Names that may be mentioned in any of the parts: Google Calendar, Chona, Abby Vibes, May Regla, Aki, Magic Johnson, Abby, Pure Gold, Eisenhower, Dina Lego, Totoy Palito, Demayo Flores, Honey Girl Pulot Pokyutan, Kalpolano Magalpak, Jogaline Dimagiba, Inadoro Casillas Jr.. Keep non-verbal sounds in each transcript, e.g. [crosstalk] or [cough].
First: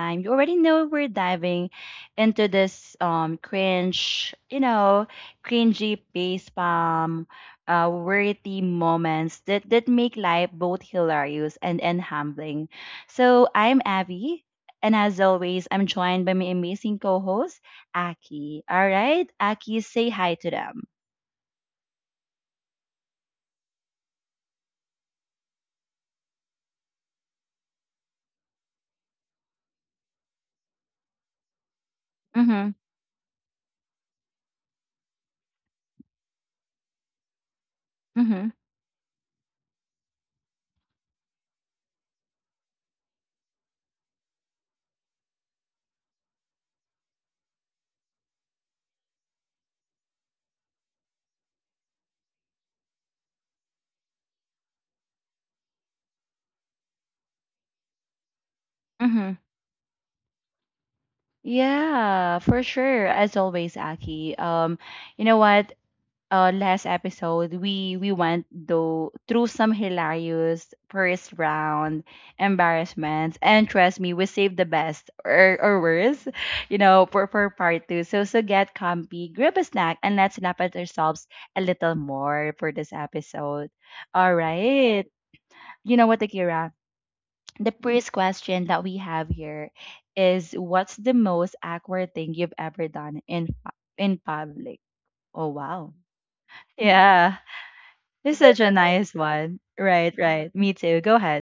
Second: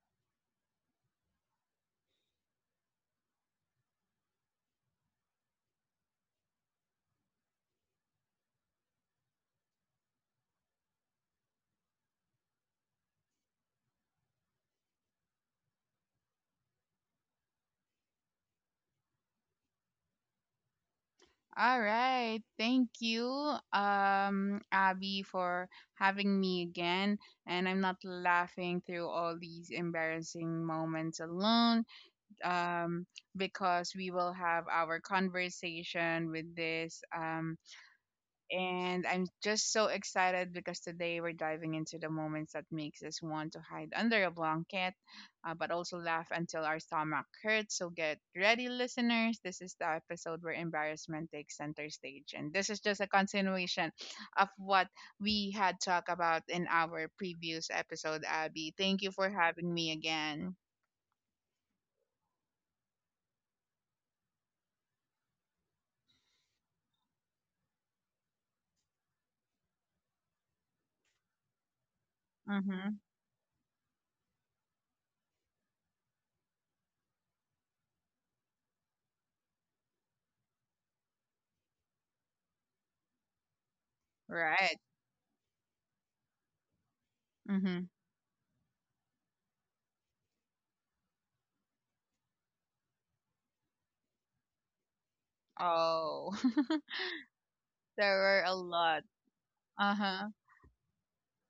time, you already know we're diving into this cringy face palm, worthy moments that make life both hilarious and humbling. So I'm Abby, and as always, I'm joined by my amazing co-host Aki. All right, Aki, say hi to them. All right. Thank you, Abby, for having me again. And I'm not laughing through all these embarrassing moments alone, Mm-hmm. um, because we will have our conversation with this. Mm-hmm. And I'm just so excited because today we're diving into the moments that makes us want to hide under a blanket, but also laugh until our stomach hurts. So get ready, listeners. This is the episode where embarrassment takes center stage, and this is just a continuation of what we had talked about in our previous episode. Abby, thank you for Mm-hmm. having me again. Yeah, for sure. As always, Aki. You know what? Last episode we went though through some hilarious first round Mm-hmm. embarrassments, and trust me, we saved the best or worse, [laughs] for part two. So get comfy, grab a snack, and let's laugh at ourselves a little more for this episode. All Right. right. You know what, Akira? The Mm-hmm. first question that we have here is, what's the most awkward thing you've ever done in in public? Oh wow. Oh, [laughs] Yeah. there This is were a such a lot. nice one. Uh Right, huh. right. Me too. Go ahead.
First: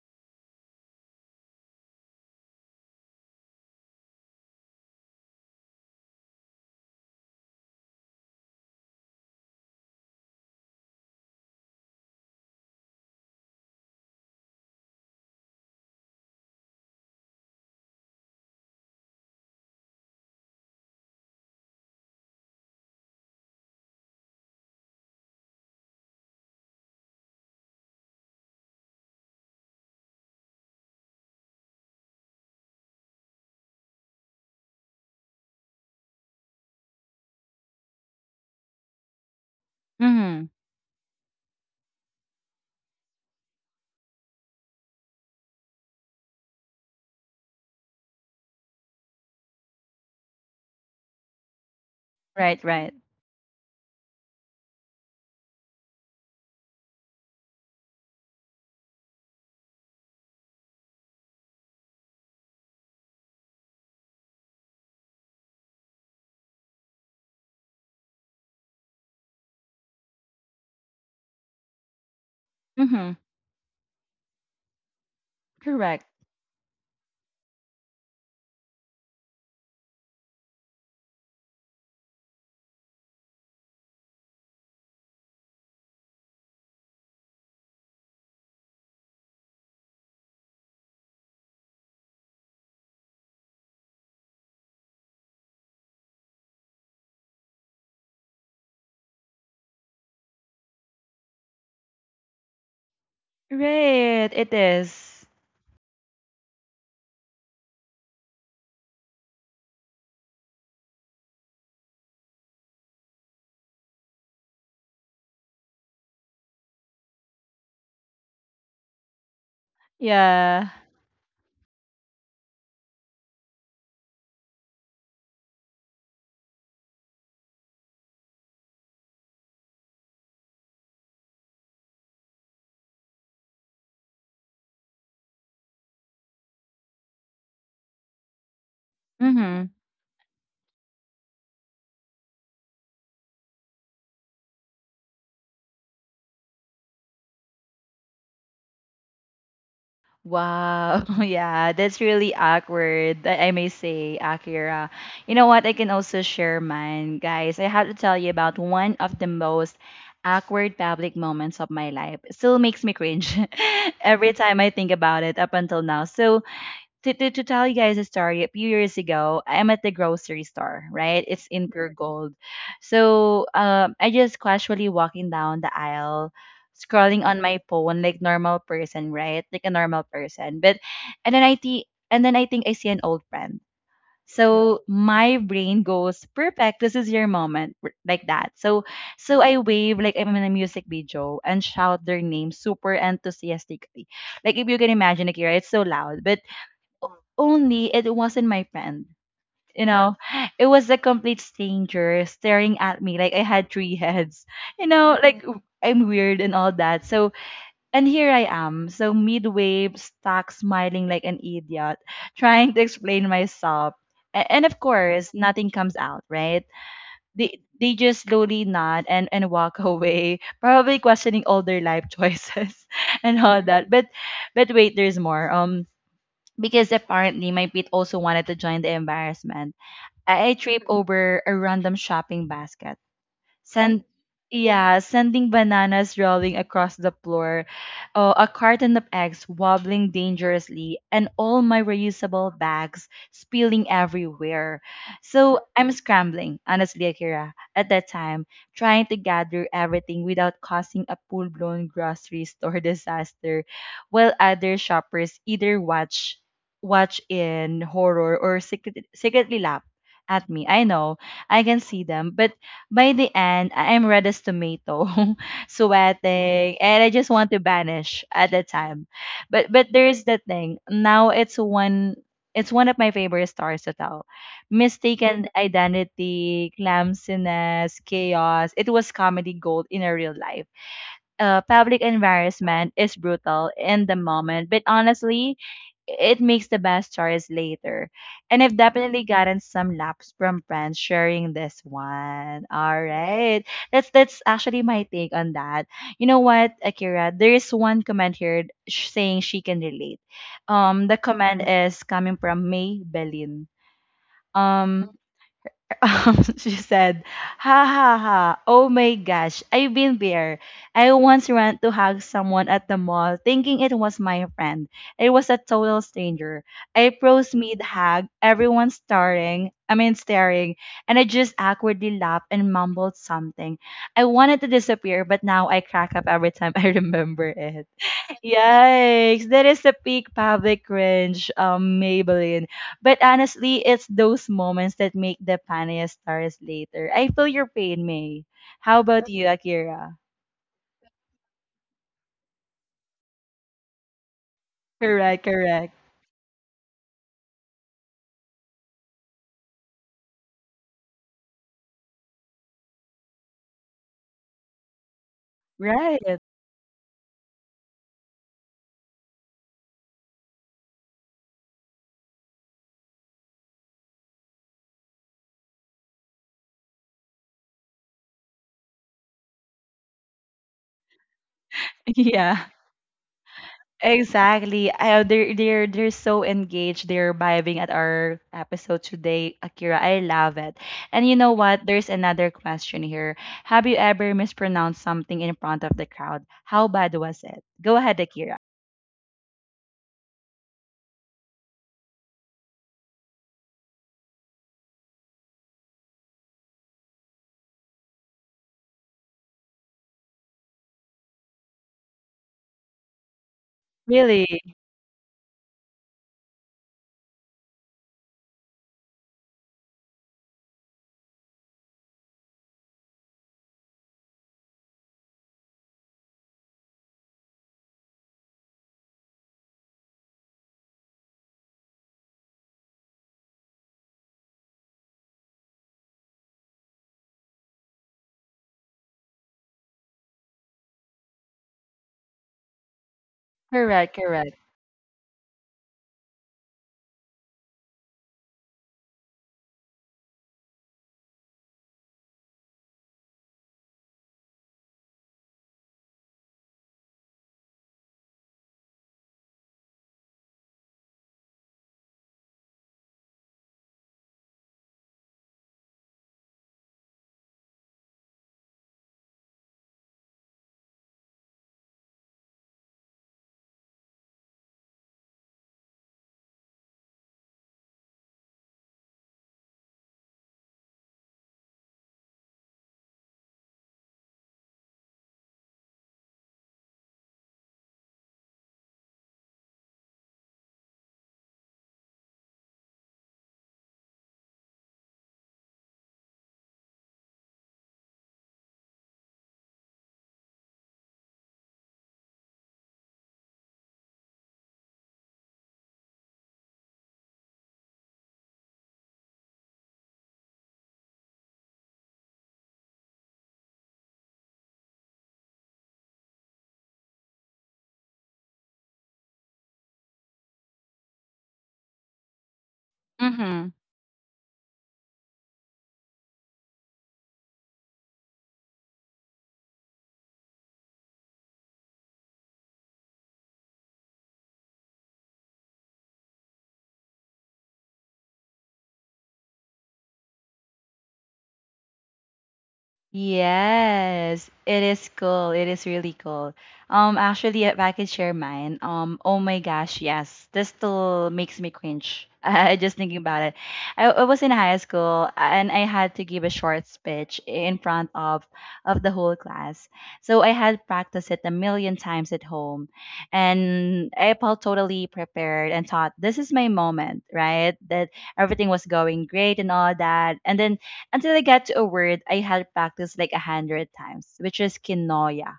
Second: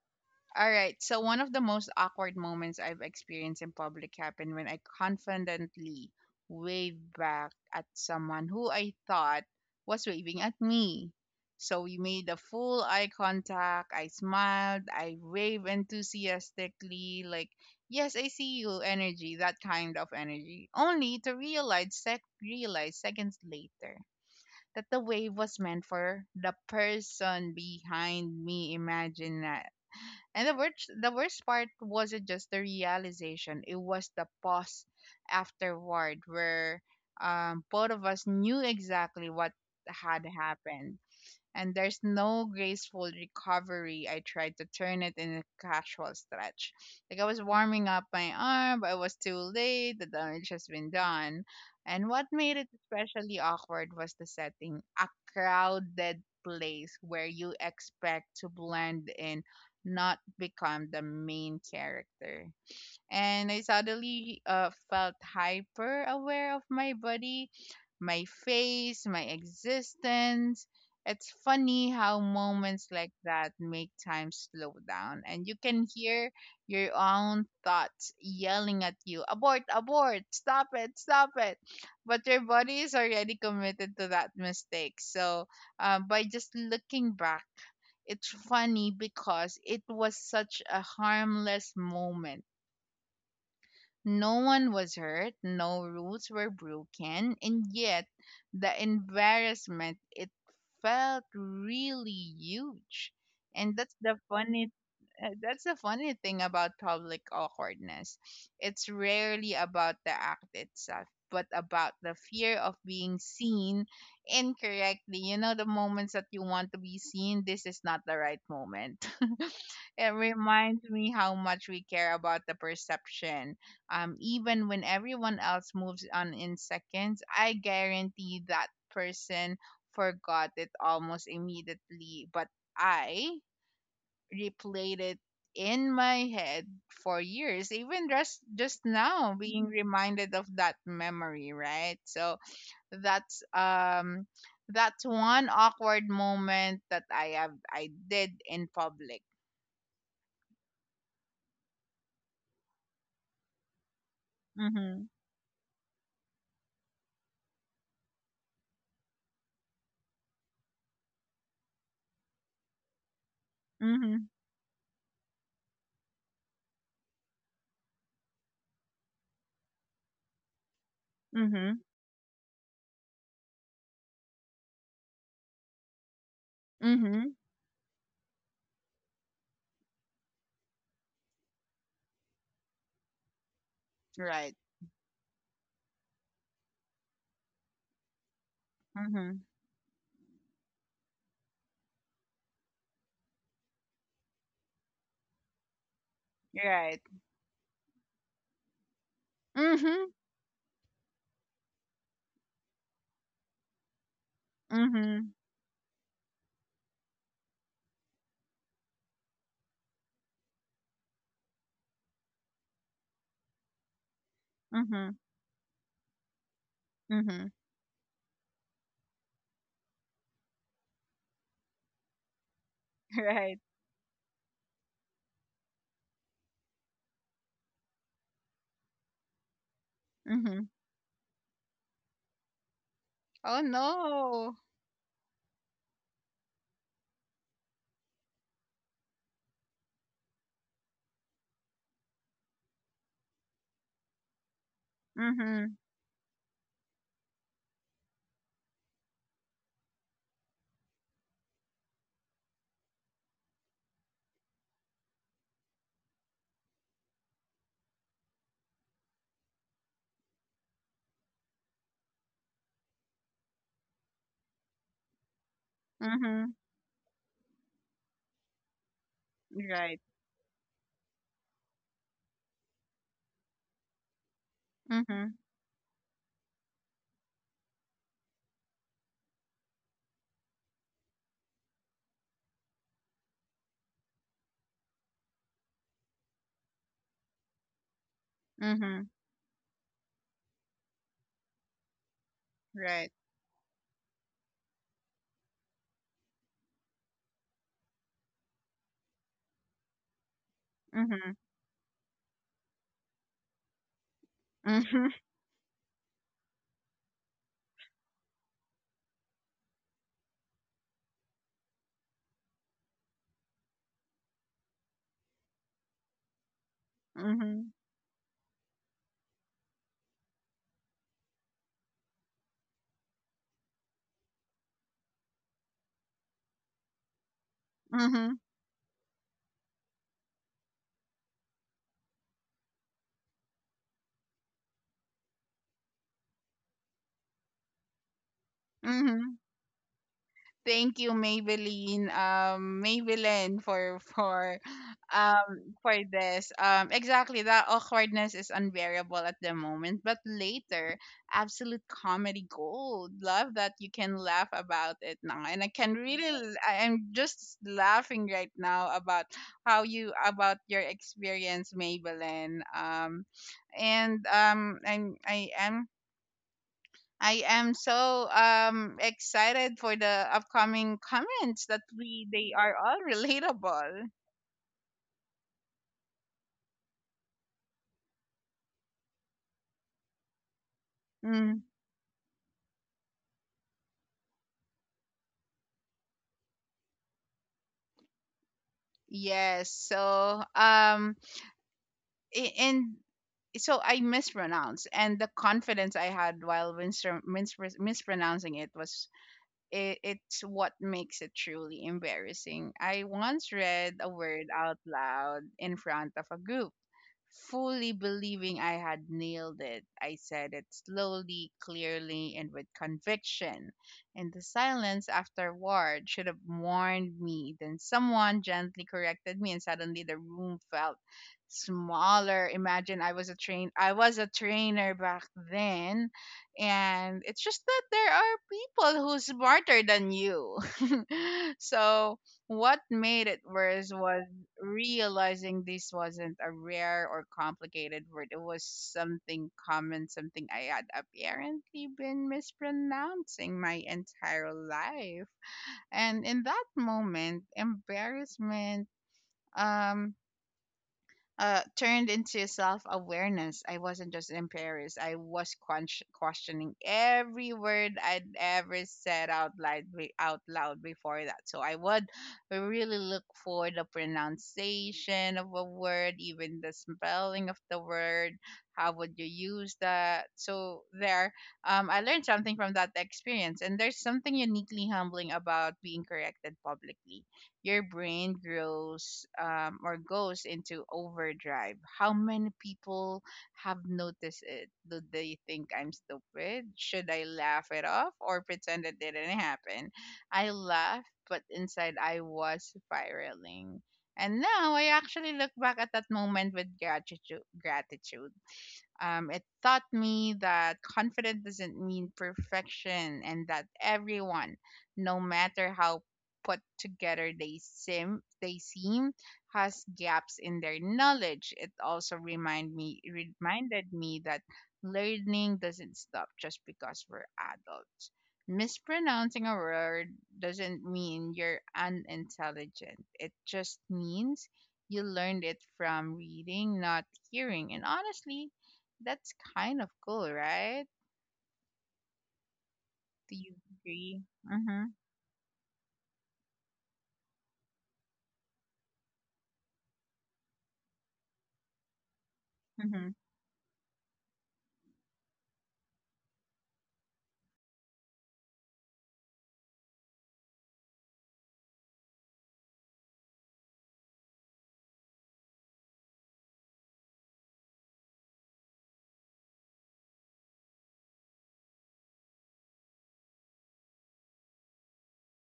All right. So one of the most awkward moments I've experienced in public happened when I confidently waved back at someone who I thought was waving at me. So we made a full eye contact. I smiled. I waved enthusiastically, like, yes, I see you energy, that kind of energy. Only to realize, realize seconds later that the wave was meant for the person behind me, imagine, and the worst part wasn't just the realization; it was the pause afterward, where both of us knew exactly what had Mhm. happened, and there's no graceful recovery. I tried to turn it in a casual stretch, like I was warming up my arm, but I was too late. The damage has been done. And what made Right, it right. especially awkward was the setting, a crowded place where you expect to blend in, not become the main character. And I suddenly felt hyper aware of my body, my face, my existence. It's funny how moments like Mhm. that make time slow down, and you can Correct. hear your own thoughts yelling at you abort, abort, stop it, stop it. But your body is already committed to that mistake. So, by just looking back, it's funny because it was such a harmless moment, no one was hurt, no rules were broken, and yet the embarrassment it felt really huge. And Right. It is. That's the funny thing about public awkwardness. It's rarely about the act itself, but about the fear of being seen incorrectly. You know the moments that you want to be seen, this is not the right moment. [laughs] It Yeah. reminds me how much we care about the perception. Even when everyone else moves on in seconds, I guarantee that person forgot it almost immediately. But I replayed it in my head for years, even just now being Hmm. reminded of that memory, right? So that's that's one awkward moment that I did in public. Wow, [laughs] yeah, that's really awkward, I may say, Akira. Mm-hmm. You know what? I can also share mine, guys. I have to tell you about one of the most awkward public moments of my life. It still makes me cringe [laughs] Mm-hmm. every time I think about it up until now. So, to tell you guys a story, a few years ago, I'm at the grocery store, right? It's in Mhm. Pure Gold. So I just casually walking down the aisle, scrolling Mhm. on my phone like normal person, right? Like a normal person. But and then I think and then I think I see an old friend. Right. So my brain goes, perfect, this is your moment, like that. So Mhm. so I wave like I'm in a music video and shout their name super enthusiastically. Like if you can imagine, like, right? It's so loud. But Right. only it wasn't my friend. You Mhm. know, it was a complete stranger staring at me like I had three heads. You know, Mhm. like I'm weird and all that. So, and here I am. So, midway, stuck smiling like an idiot, trying to explain myself. And of Mhm. course, nothing comes out, right? Mhm. They just slowly nod and walk [laughs] away, probably questioning all their life choices [laughs] [laughs] and Right. all that. But wait, there's more. Because apparently my pit also wanted to join the embarrassment. I Mhm. tripped over a random shopping basket. Oh Send, no. yeah, sending bananas rolling across the floor, a carton of eggs wobbling dangerously, and all my reusable bags spilling everywhere. So Mhm. I'm scrambling, honestly, Akira, at that time, trying to gather everything without causing a full blown grocery store [laughs] disaster, while other shoppers either watch in horror or secretly laugh at me. I know I can see them, but by the end, I am red as tomato, [laughs] Mhm. sweating, and I just want to vanish at the time. But Right. there's the thing. Now it's one of my favorite stories to tell. Mhm. Mistaken identity, clumsiness, chaos. It was comedy gold in a real life. Public embarrassment is brutal in the moment, but honestly, it makes the best choice later. And I've Mhm. definitely gotten some laps from friends sharing this one. All Right. right. That's actually my take on that. You know what, Akira? There is one comment here saying she can relate. Um, the Mhm. comment is coming from May Belin. Mhm. Um, [laughs] [laughs] she said, ha ha ha, oh my gosh, I've been there. I once ran to hug someone at the mall thinking it was my friend. It was a total stranger. I froze Mhm. mid hug, everyone staring, I mean staring, and I just awkwardly laughed and mumbled something. I wanted to disappear, but now I crack up every time [laughs] I remember it. Mhm. Yikes, that is the peak public cringe, Maybelline. But honestly, it's those moments that make the funniest stories later. I feel your pain, May. How about Mhm. you, [laughs] Akira? Thank you, Maybelline, Maybelline for for Correct, um correct. for this. Exactly, that awkwardness is unbearable at the moment, but later, absolute comedy gold. Love that you can laugh about it now, and I can Right. I am just laughing right now about how you about your experience, Maybelline. And I am so excited for the upcoming comments that [laughs] we they Yeah. are all [laughs] relatable. Exactly. They're so engaged. They're vibing at our episode today, Akira. I love it. And you know Mm, what? There's another question here. Have you ever mispronounced something in front of the crowd? How bad was it? Go ahead, Akira. yes. So a- and so I mispronounced, and the confidence I had while mispronouncing it was, it, it's what makes it truly embarrassing. I once read a Really? word out loud in front of a group, fully believing I had nailed it. I said it slowly, clearly, and with conviction. And the silence afterward should have warned me. Then someone gently corrected me, and suddenly the room felt smaller. Imagine, I was a trainer back then, and it's just that there are people who's smarter than you. [laughs] So what made it worse Correct, was correct. realizing this wasn't a rare or complicated word. It was something common, something I had apparently been mispronouncing my entire life. And in that moment, embarrassment um turned into self awareness. I wasn't just embarrassed, I was questioning every word I'd ever said out loud, out loud before that. So I would really look for the pronunciation of a word, even the spelling of the word. How would you use that? So there, I learned something from that experience. And there's something uniquely humbling about being corrected publicly. Your brain grows or goes into overdrive. How many people have noticed it? Do they think I'm stupid? Should I laugh it off or pretend it didn't happen? I laughed, but inside I was spiraling. And now I actually look back at that moment with gratitude. Gratitude. It taught me that confidence doesn't mean perfection and that everyone, no matter how put together they seem, has gaps in their knowledge. It also Mhm. reminded me that learning doesn't stop just because we're adults. Mispronouncing a word doesn't mean you're unintelligent. It just means you learned it from reading, not hearing. And honestly, that's kind of cool, right? Do you agree? Yes, it Mhm. is cool. It is really cool. Actually, if I could share mine, oh my gosh, yes, this still makes me cringe. [laughs] I just Mhm. thinking about it. I was in high school and I had to give a short speech in front of the whole class. So I had practiced it a million times at home, and I felt totally prepared and thought this is my moment, right? That everything was going great and all that, and then until I got to a word I had practiced like a hundred times, which is kinoya.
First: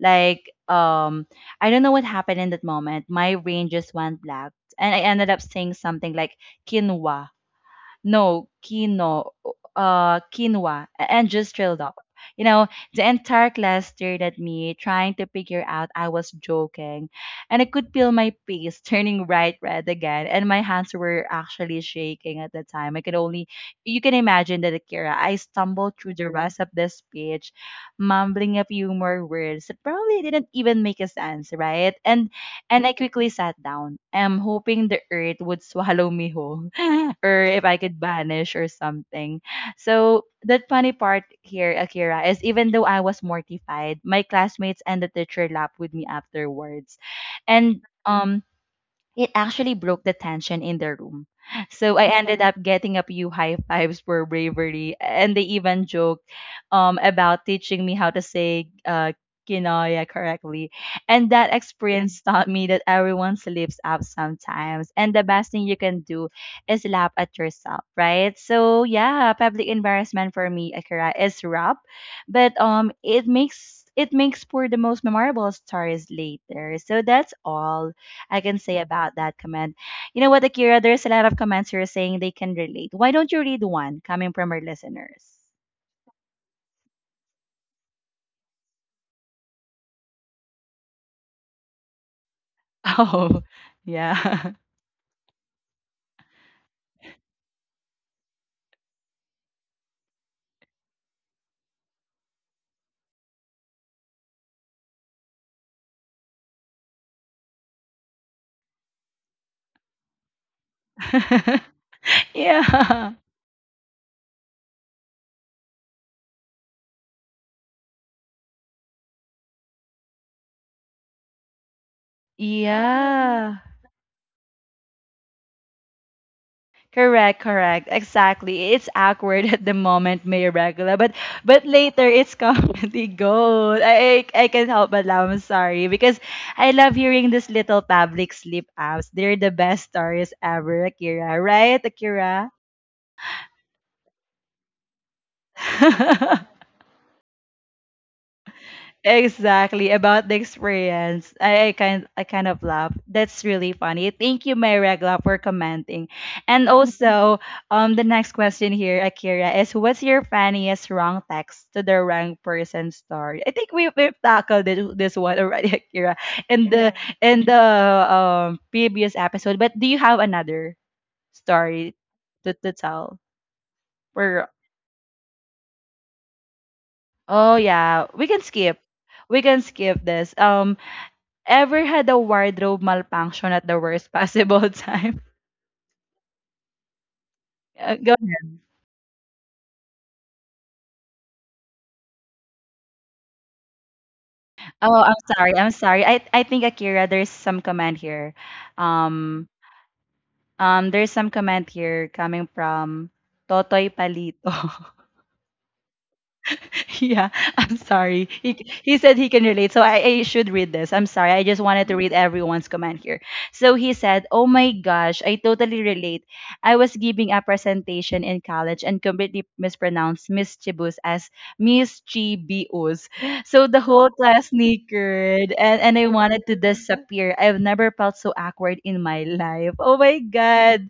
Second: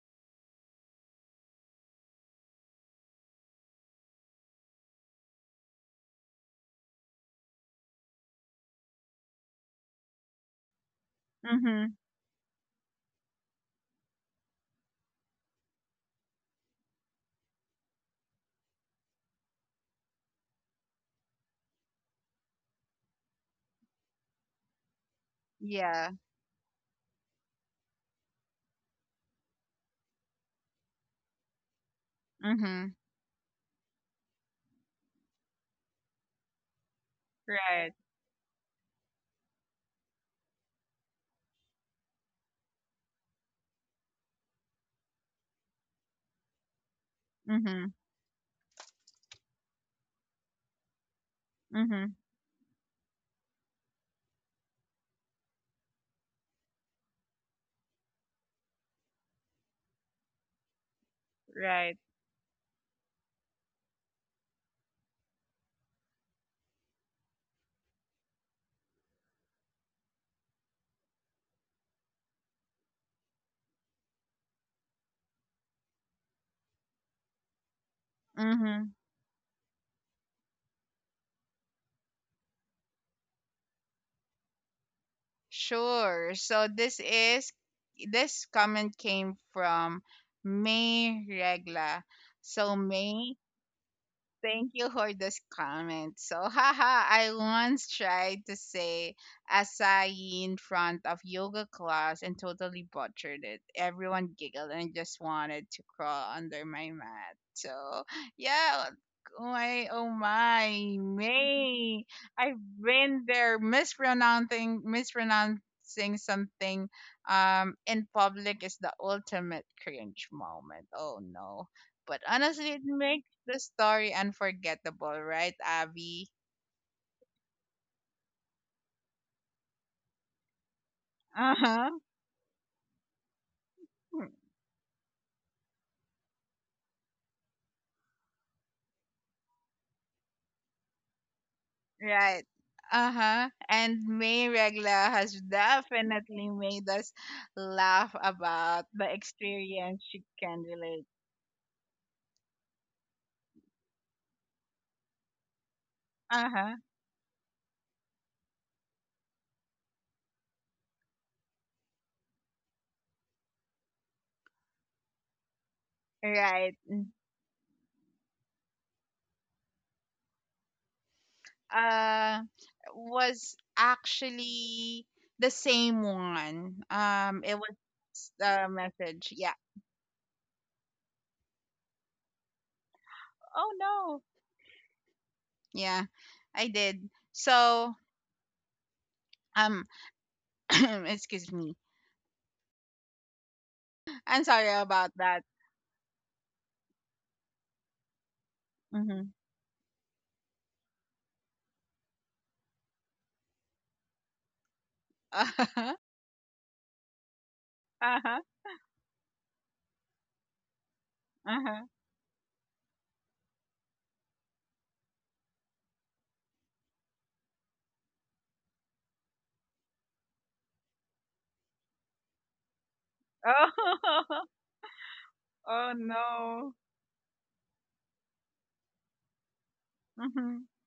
Like, I don't know what happened in that moment. My brain just went black, and I ended up saying something like quinoa, no quino, quinoa, and just trailed off. Mhm. You know, the entire class stared at me, trying to figure out I was joking, and I could feel my face [laughs] turning bright red again, and my hands were actually shaking at the time. I could only, you can imagine that, Akira. I stumbled Yeah. through the rest of the speech, mumbling a few more words that probably didn't even make a sense, right? And I Mhm. quickly sat down. I'm hoping the earth would swallow me whole [laughs] or if I Right. could vanish or something. So that funny part here, Akira, is even though I was mortified, my classmates and the teacher laughed with me afterwards. And Mhm. um it actually broke the tension in the room. So I Mhm. ended up getting a few high fives for bravery, and they even joked about teaching me how to say Kinoya correctly. And that Right. experience taught me that everyone slips up sometimes, and the best thing you can do is laugh at yourself, right? So yeah, public embarrassment for me, Akira, is rough, but it makes for the most memorable stories later. So that's all I can say Mhm. about that comment. You know what, Akira? There's a lot of comments here saying they can relate. Why don't you read one coming from our listeners? [laughs] Sure. So this is, this comment came from May Regla. So May, Oh, yeah. thank you for this comment. So, haha, I once tried to say acai in front of yoga class and totally butchered it. Everyone giggled and just wanted to crawl under my mat. So, yeah, oh my, oh my, May. [laughs] I've Yeah. been there, mispronouncing something in public is the ultimate cringe moment. Oh no, but honestly it makes the Yeah. story unforgettable, right, Abby? Correct, correct. Exactly. It's awkward at the moment, Mayor Regula, Uh but huh. later it's comedy [laughs] gold. I can't help but laugh. I'm sorry because I love hearing these little public sleep apps. They're the best stories ever, Akira. Right, Right. Akira? Uh huh. And May Regla has definitely [laughs] made us laugh about the Exactly experience, she about the can relate. experience. I kind of laugh. That's really funny. Thank you, my regla, for commenting. Uh And huh. also, the next question here, Akira, is, what's your funniest wrong text to the wrong person story? I think we've tackled this one already, [laughs] Akira, in Right. the yeah, in the previous episode. But do you have another story Uh, to, tell? was For actually the same one. Oh It was yeah, the message. we Yeah. can skip this. Ever had a wardrobe malfunction at the Oh worst no. possible [laughs] time? Yeah, I did. So go. um, [clears throat] excuse me. I'm sorry Oh, I'm about that. sorry. I'm sorry. I think Akira, there's some comment here. Mhm. Um, there's some comment here coming from Totoy Palito. [laughs] [laughs] [laughs] Yeah, I'm sorry. Uh-huh. He said he can relate, so I should read this. I'm sorry. I Uh-huh. just Uh-huh. wanted to read everyone's comment here. So he said, oh my gosh, I totally relate. I was giving a presentation in college and completely mispronounced mischievous as mischievous. So the whole Oh. class [laughs] snickered and, Oh and I wanted to no. disappear. I've never felt so awkward in my life. Oh my Mhm. God.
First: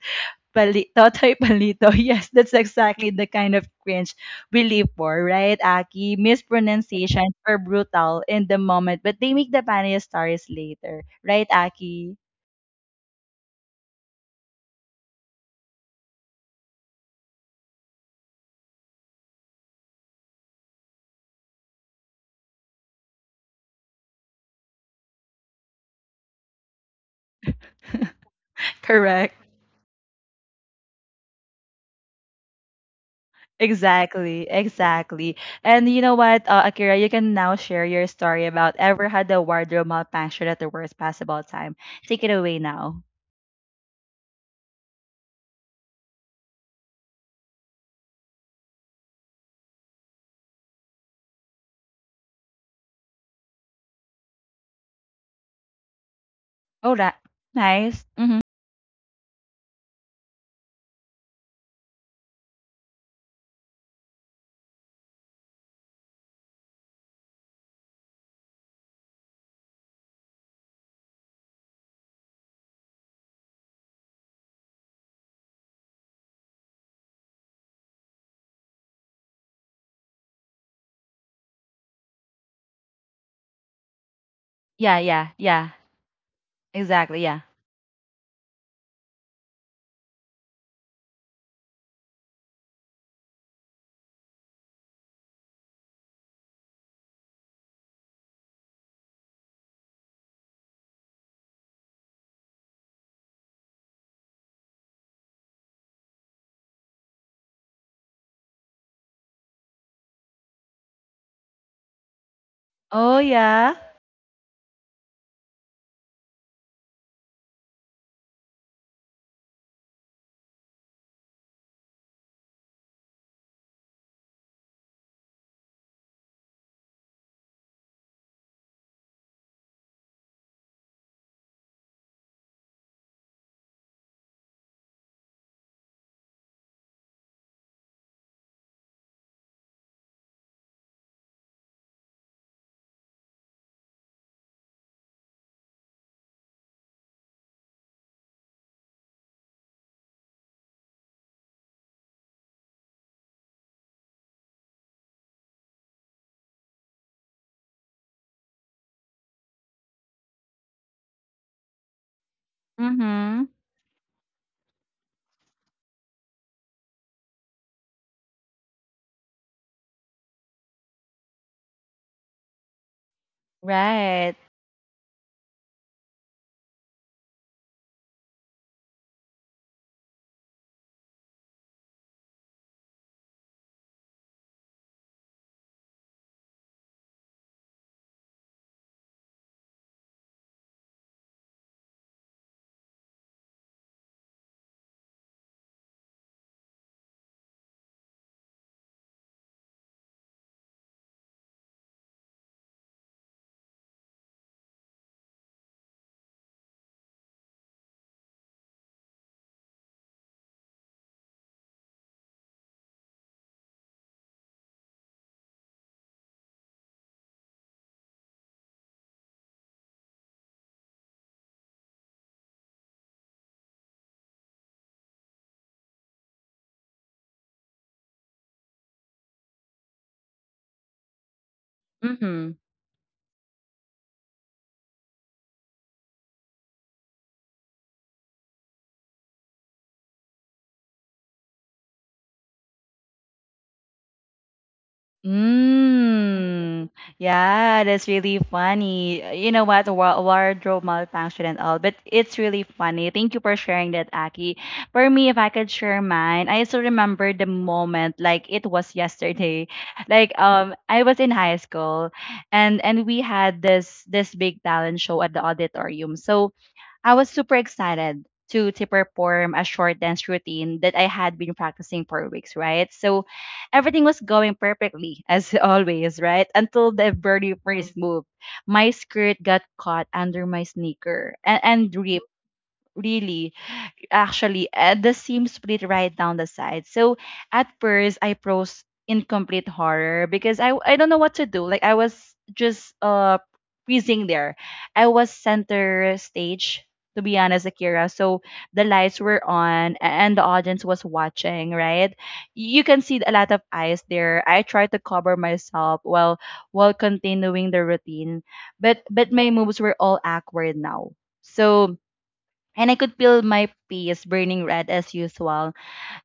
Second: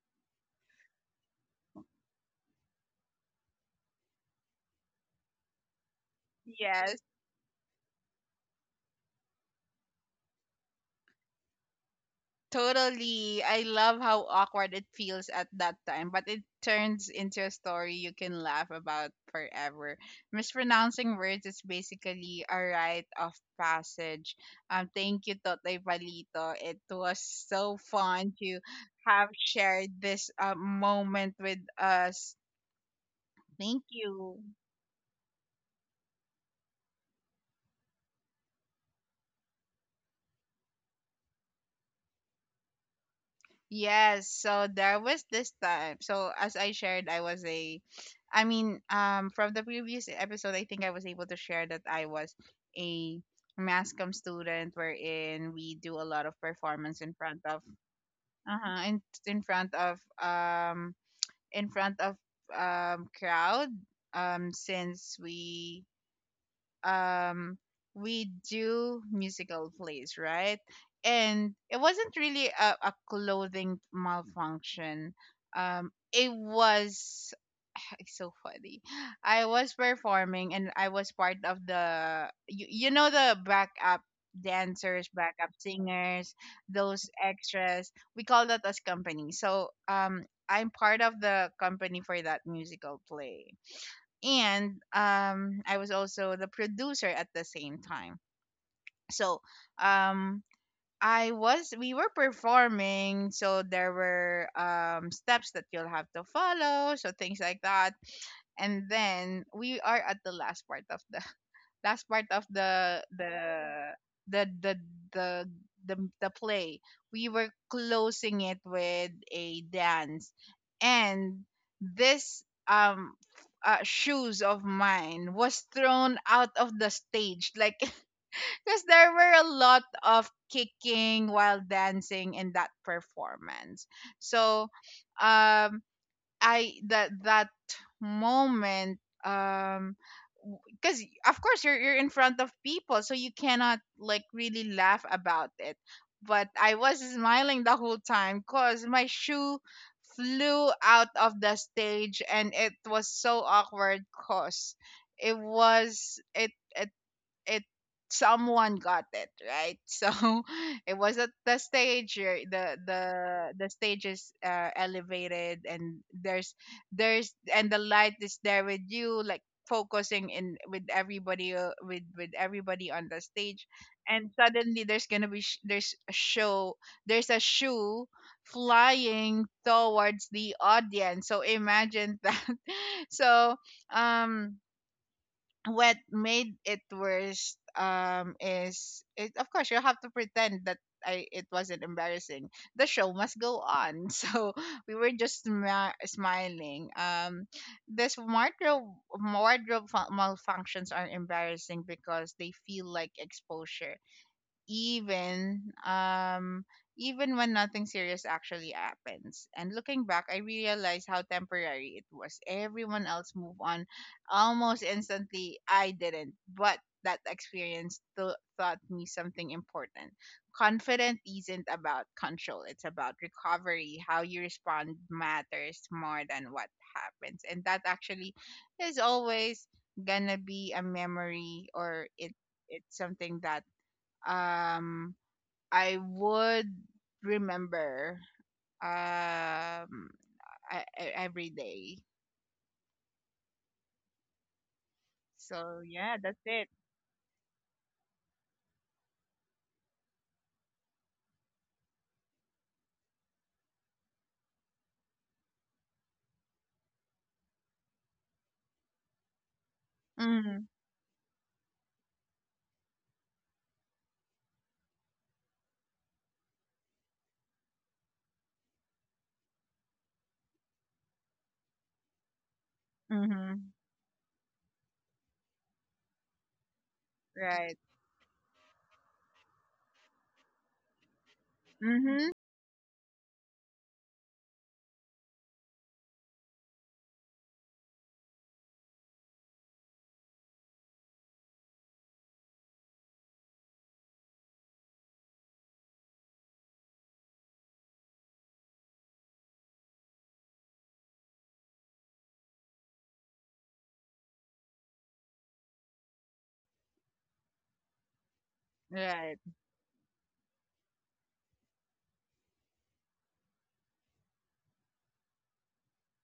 Totoy Palito. [laughs] Yes, that's exactly the kind of cringe we live for, right, Aki? Yes. Mispronunciations are brutal in the moment, but they make the funniest stories later, right, Aki? Totally. I love how awkward it feels at that time, but it turns into a story you can laugh about forever. Mispronouncing words is basically a rite of passage. Thank you, Totoy Palito. It was so fun to have Correct. shared this moment with us. Thank you. Exactly, exactly. And you know what, Akira, you can now share your story about ever had a wardrobe malfunction at the worst possible time. Take it away now. Yes, so there was this time. So as I shared, I was a I mean, from the previous episode, I think I was able to share that I was a mass comm student wherein we do a lot of Oh, performance in that front of nice. Mm-hmm. In front of in front of crowd, since um we do musical plays, right, and it wasn't really a clothing malfunction. It was [sighs] [laughs] it's so funny. I was performing and I was part of the, you know, the backup Yeah, dancers, yeah, backup yeah. singers, those Exactly, yeah. extras, we call that as company. So I'm part of the company for that musical play, and I was, also the producer at the same time. So um, I was we were performing, so there were steps that you'll have to follow, so things like that. And then we are at the last part of the last part of Oh, yeah. The the the the, the play. We were closing it with a dance, and this shoes of mine was thrown out of the stage like [laughs] because there were a lot of kicking while dancing in that performance. So um I that that moment, um because of course you're in front of people, so you cannot like really laugh about it, but I was smiling the whole time cuz my shoe flew out of the stage. And it was so awkward cuz it was it it it someone got it right. [laughs] So it was at the stage. Mm-hmm. The stage is elevated, and the light is there with you, like focusing in with everybody, with everybody on the stage. And Right. suddenly there's gonna be sh- there's a show there's a shoe flying towards the audience, so imagine that. [laughs] So um what made it worse, is it, of course you have to pretend that I it wasn't embarrassing. The show must go on. [laughs] So we were just smiling. This wardrobe Wardrobe malfunctions are embarrassing because they feel like exposure, even even when nothing serious actually happens. And looking back, I realized how temporary it was. Everyone else moved on almost instantly, I didn't. But that experience taught me something important. Confidence isn't about control, it's about recovery. How you respond matters more than what happens. And that actually is always gonna be a memory, or it Mm-hmm. it's something that um I would remember, um every day. So yeah, that's it. Mm. Yeah, that's really funny. You know what? Wardrobe malfunction and all, but it's really funny. Thank you for sharing that, Aki. For me, if I could share mine, I still remember the moment, like it was yesterday. [laughs] Like Mhm. I was in high school, and we had this big talent show at the auditorium. So I was super excited to, perform a short dance routine that I had been practicing for weeks, right? So Mhm. everything was going perfectly as [laughs] always, right? Until the very Right. first move, my skirt got caught under my sneaker and ripped Mhm. really actually add the seam split right down the side. So at first I froze in complete horror because I don't know what to do. Like I was just freezing there. I was center stage, to be honest, Akira. So the lights were on and the audience was watching, right? You can see a lot of eyes there. I tried to cover myself while continuing the routine, but Right. my moves were all awkward now. So and I could feel my face burning red as usual.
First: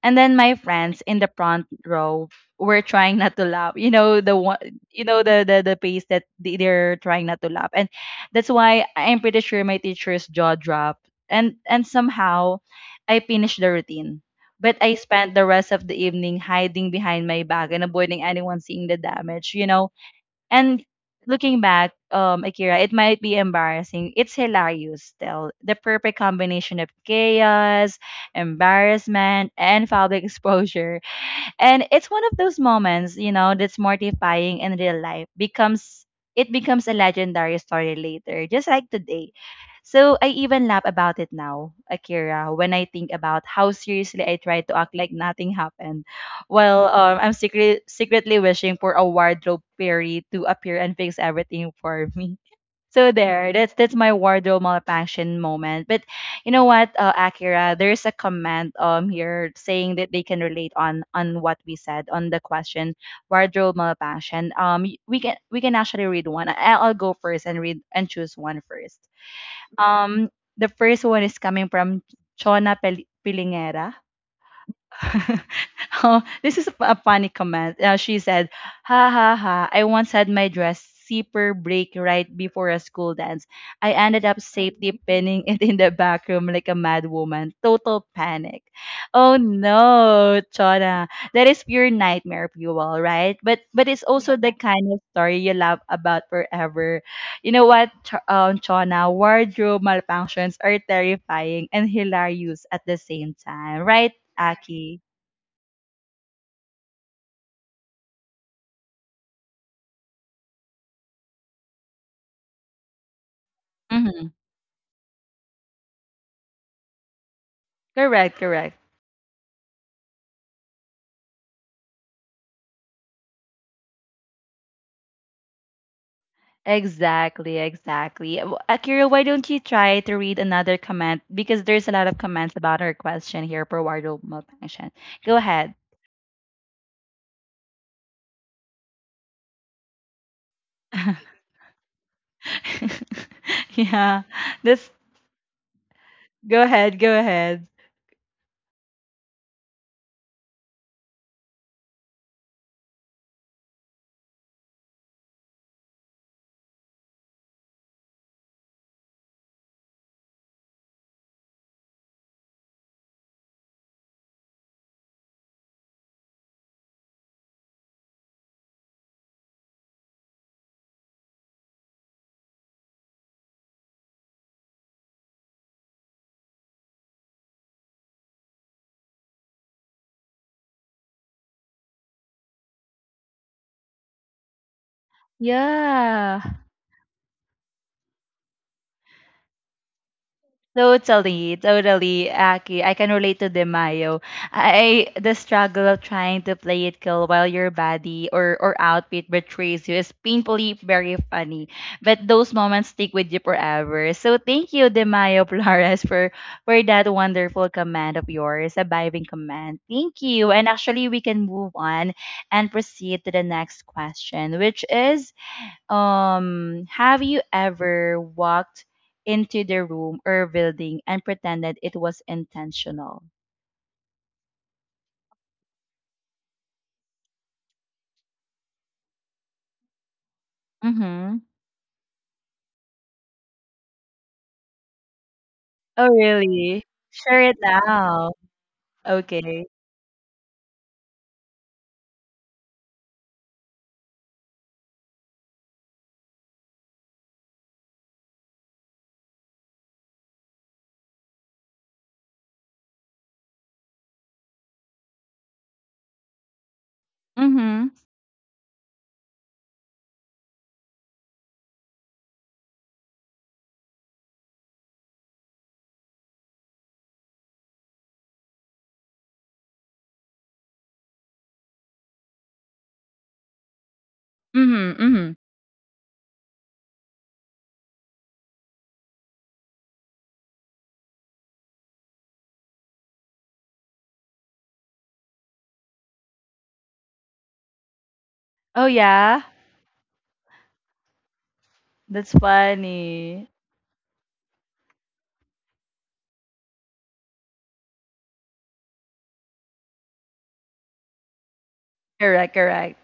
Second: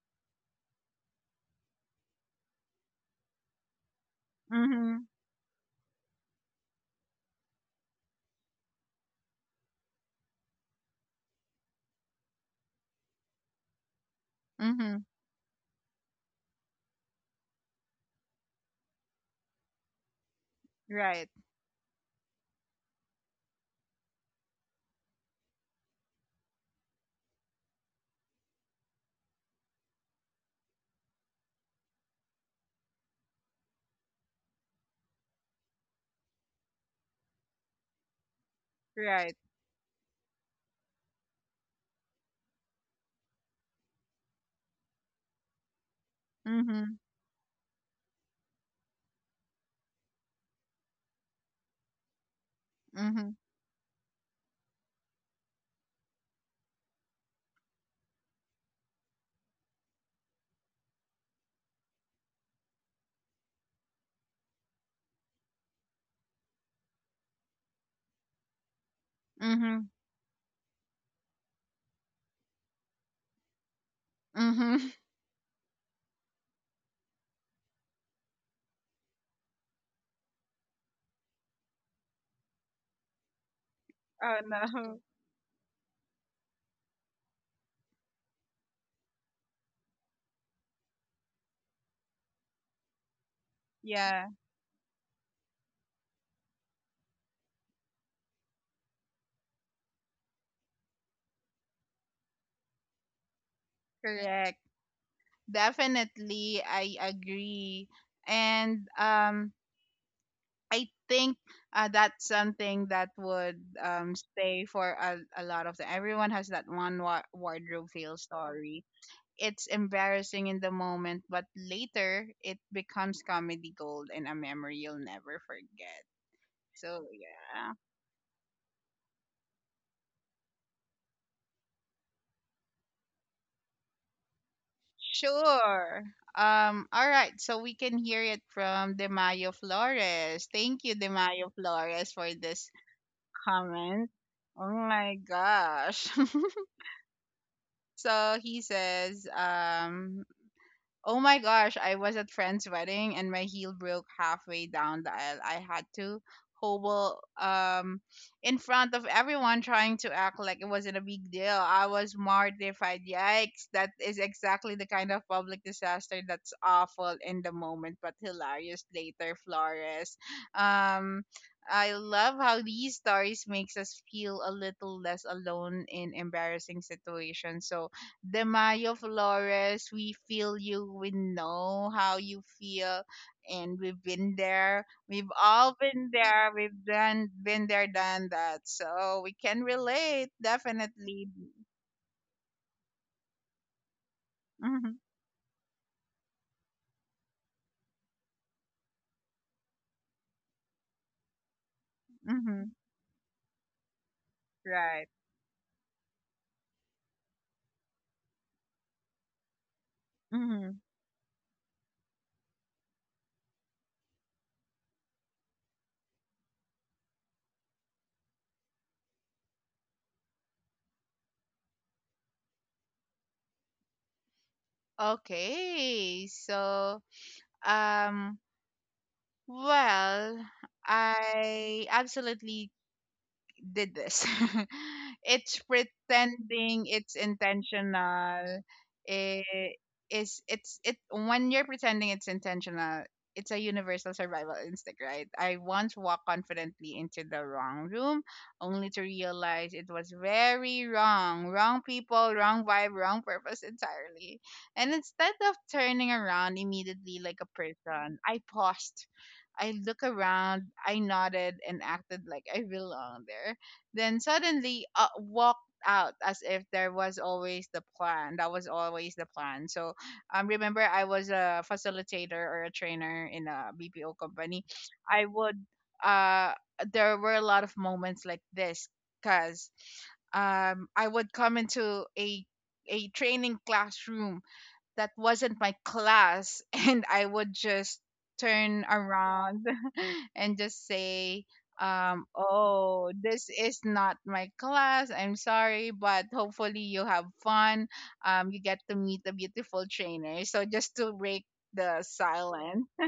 And then my friends in the front row were trying not to laugh. You know the one, you Mhm. know the face that they're trying not to laugh, and that's why I'm pretty sure my teacher's jaw dropped. And somehow, I finished the routine. But I Mhm. spent the rest of the evening hiding behind my back and avoiding anyone seeing the damage. You know, and Right. looking back, Akira, it might be embarrassing. It's hilarious still. The perfect combination of chaos, embarrassment, and public [laughs] exposure. And it's one of those moments, you know, that's mortifying in real life. Becomes it becomes a legendary story later, just like today. Right. So I even laugh about it now, Akira, when I think about how seriously I tried to act like nothing happened, while Mhm. I'm secretly wishing for a wardrobe fairy to appear and fix everything for me. So Mhm. there, that's my wardrobe malfunction moment. But you know what, Akira, there's a comment here saying that they can relate on what we said on the question wardrobe malfunction. We can actually read one. I'll go first and read and choose one first. Mhm. Um, the first one is coming from Chona Pel- Pilingera. Mhm. [laughs] [laughs] Oh, this is a funny comment. She said, "Ha ha ha! I once had my dress zipper break right before a school dance. I ended Oh up safely no. pinning it in the back room like a mad woman. Total panic." Oh no, Chona, that is pure nightmare fuel, right? But it's Yeah, also the kind of story you laugh about forever. You know what, Chona? Wardrobe malfunctions are terrifying and hilarious at the same time, right, correct. Aki? Definitely I agree. And I think that's something that would Hmm. stay for a lot of the, everyone has that one wardrobe fail Correct, correct. story. It's embarrassing in the moment, but later it becomes comedy gold and a memory you'll never forget. So Exactly, yeah, exactly. W- Akira, why don't you try to read another comment? Because there's a lot of comments about our question here for wardrobe malfunction. Go ahead. sure. All right. So we can hear it from Demayo Flores. Thank you, Demayo Flores, for this [laughs] comment. Yeah. Oh This my gosh. [laughs] Go ahead, go ahead. So he says, "Oh my gosh, I was at friend's wedding and my heel broke halfway down the aisle. I had to hobble in front of everyone trying to act like it wasn't a big deal. I was mortified. Yikes, that is exactly the kind of public disaster that's awful in the moment but hilarious later, Flores." Um I love how these stories makes us feel a little less alone in embarrassing situations. So the Mayo Flores, we feel you, we know how you feel, and we've been there. We've all been Yeah. there. We've done been there, done that. So we can relate, definitely. Totally, totally, Aki. I can relate to Demayo. Mm-hmm, I The struggle of trying to play it cool while your body or outfit betrays you is painfully very funny. But those mm-hmm, moments stick with you forever. So thank you, right. Demayo [laughs] Flores, for that wonderful command of yours, a vibing command. Thank you. Mm-hmm. And actually, we can move on and proceed to the next question, which is have you ever walked into the room or building and pretended it was intentional? Okay, so um, well, Mm-hmm. I absolutely did this. [laughs] It's Oh, pretending, really? it's Share it now. intentional. Okay. It is it's it when you're pretending it's intentional, it's a universal survival instinct, right? I once walked confidently into the wrong room only to realize it was very wrong. Wrong people, wrong vibe, wrong purpose entirely. And instead of turning around immediately like a Mm-hmm. person, I paused, I look around, I nodded and acted like I belong there. Then suddenly walked out as if there was always the plan. That was always the plan. So remember I was a facilitator or a trainer in a BPO company. Mm-hmm. I Mm-hmm. would uh there were a lot of moments like this cuz I would come into a training classroom that wasn't my class [laughs] and I would just turn Oh, yeah. around [laughs] and just say That's oh, this funny. is not my class, I'm sorry, but hopefully you have fun, you get to meet a beautiful trainer, so just to break the Correct, silence. correct.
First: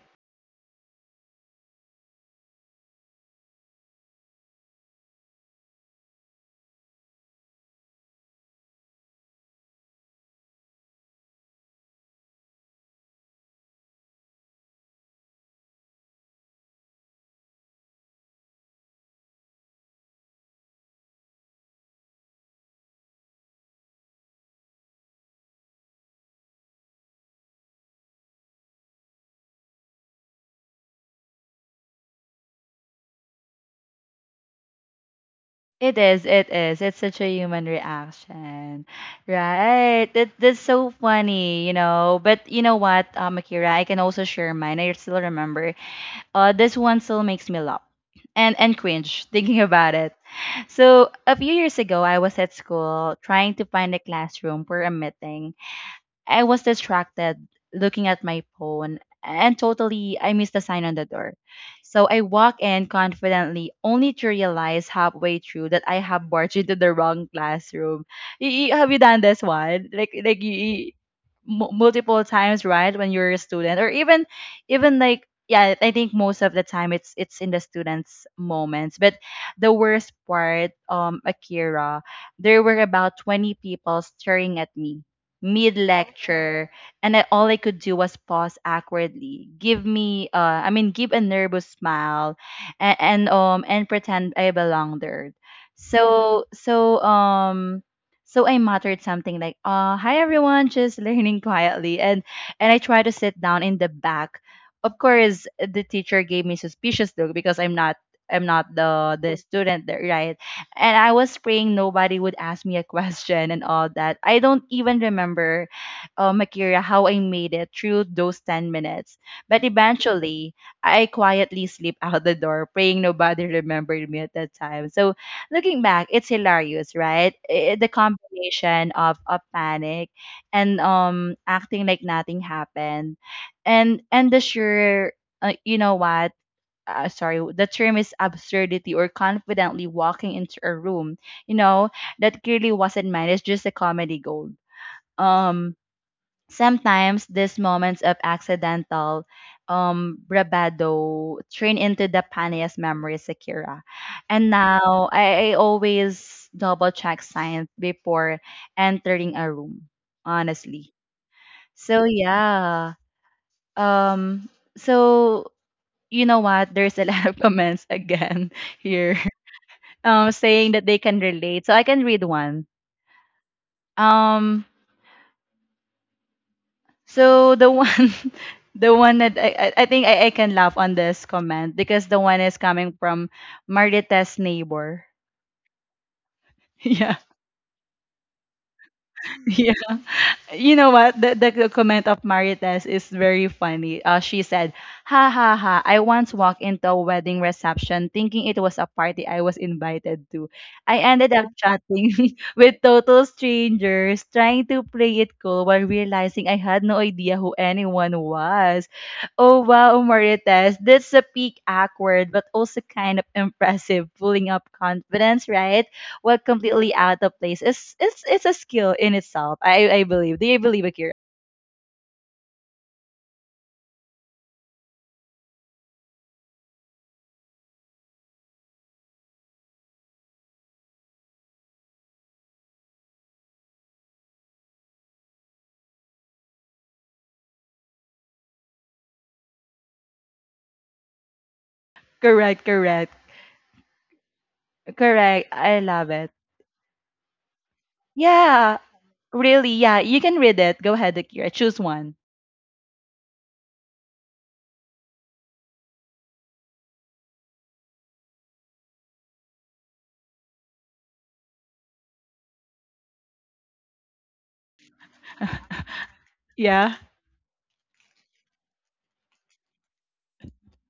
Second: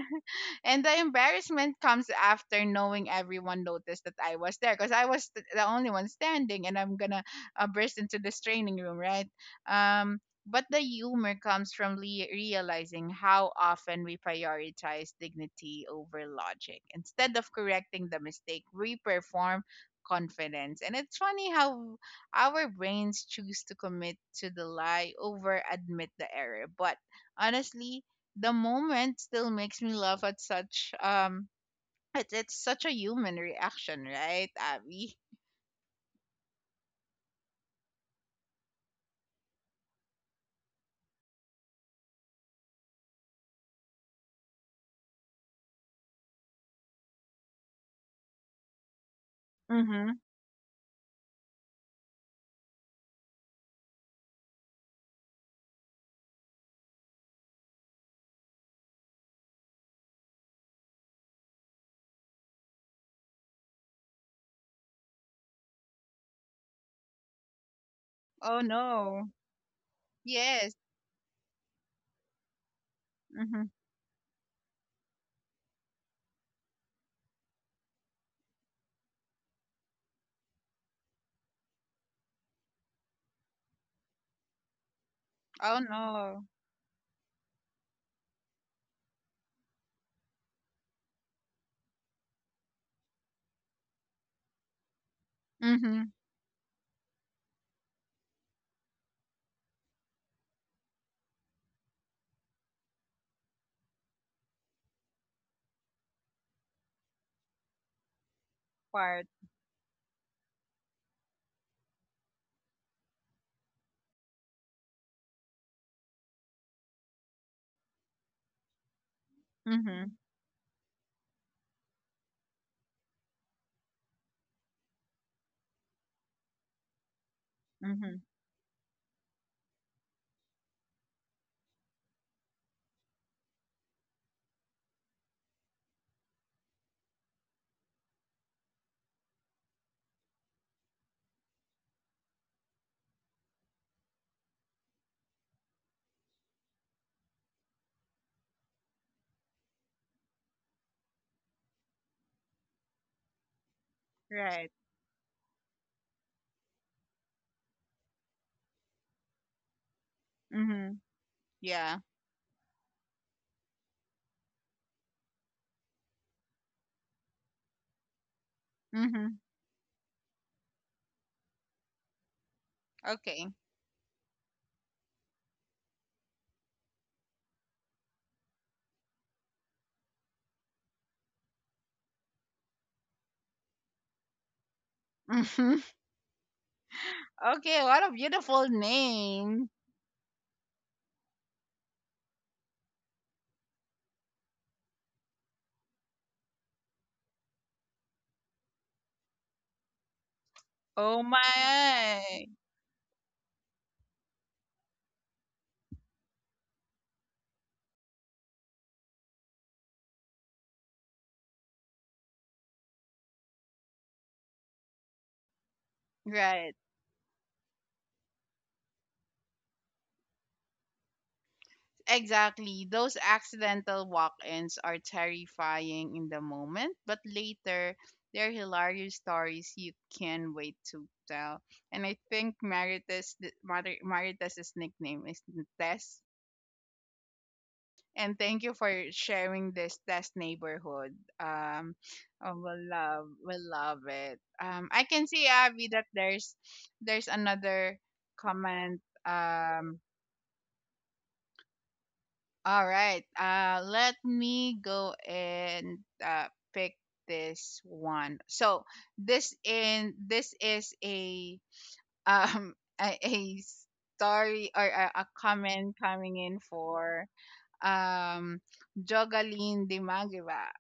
And the embarrassment comes after knowing everyone noticed that I was there because I was the only one standing and I'm going to burst into this training room, right? Um, but the humor comes from realizing how often we prioritize dignity over logic. Instead of correcting the mistake, we perform confidence. And it's funny how our brains choose to commit to the lie over admit the error. But honestly, the moment still makes me laugh at such it's such a human reaction, right, Abby? It is, it is. It's such a human reaction. Right. That that's so funny, you know. But you know what, Akira, I can also share mine. I still remember this one still makes me laugh and cringe thinking about Mm-hmm. it. So, a few years ago, I was at school trying to find a classroom for a meeting. I was distracted looking at my phone and totally I missed the sign on the door. So I walk in confidently only to realize halfway through that I have barged into the wrong classroom. Oh Have you done no. this one? Like Yes. Multiple times, right? When you're a Mm-hmm. student or even even like, yeah, I think most of the time it's in the students' moments. But the worst part, Akira, there were about 20 people staring at me mid Oh no. lecture, and I, all I could do was pause awkwardly, give me I mean give a nervous smile and pretend I belong there. Mm-hmm. So so um so I muttered something like, "Hi everyone, just [laughs] learning quietly," and I tried to sit down in the back. Of course, the teacher gave me suspicious look because I'm not, I'm not the Part. the student there, right? And I was praying nobody would ask me a question and all that. I don't even remember, Makira, how I made it through those 10 minutes. But Mm-hmm. eventually, I quietly slipped [laughs] out the door, praying nobody remembered me at that time. So looking back, it's hilarious, right? The Mm-hmm. combination of, a panic and acting like nothing happened. And the sure You know what, sorry, the term is absurdity, or confidently walking into a room, you know, that clearly wasn't mine. It's just a comedy gold. Um, sometimes these moments of accidental bravado turn into the funniest memories, Sakira. And Right. now I always double check science before entering a room, honestly. Mm-hmm. Yeah. So yeah. Um so you know what? There's a [laughs] lot of comments again [laughs] here, Mm-hmm. [laughs] Saying that they can relate. So I can read one. Okay. Um, so [laughs] the one that I can laugh on this comment because the one is coming from Marita's neighbor. Mm-hmm. [laughs] [laughs] Okay, what a beautiful name. Yeah, [laughs] you know what? The comment of Marites is very funny. She said, "Ha ha ha, I once walked into a wedding reception thinking it was a party I was invited to. I Oh ended up chatting [laughs] my. with total strangers, trying to play it cool while realizing I had no idea who anyone was." Oh wow, Marites, that's a peak awkward, but also kind of impressive, pulling up confidence, right? What Right. completely out of place is it's a skill in itself. I believe. Do you believe, Akira? Exactly. Those accidental walk ins are terrifying in the moment, but later they're hilarious stories you can not wait to tell. And I think Maritas's nickname is Tess. And thank you for sharing this Tess neighborhood. Correct, Oh, correct. We love it. I can Correct. see I Abby love that it. there's another Yeah. comment. Really, yeah. You can read it. Go ahead, Akira. Choose one. All right. Let me go and uh, pick this one. So this is a um [laughs] a story or a comment coming in Yeah. for um Jogaline Dimagiba.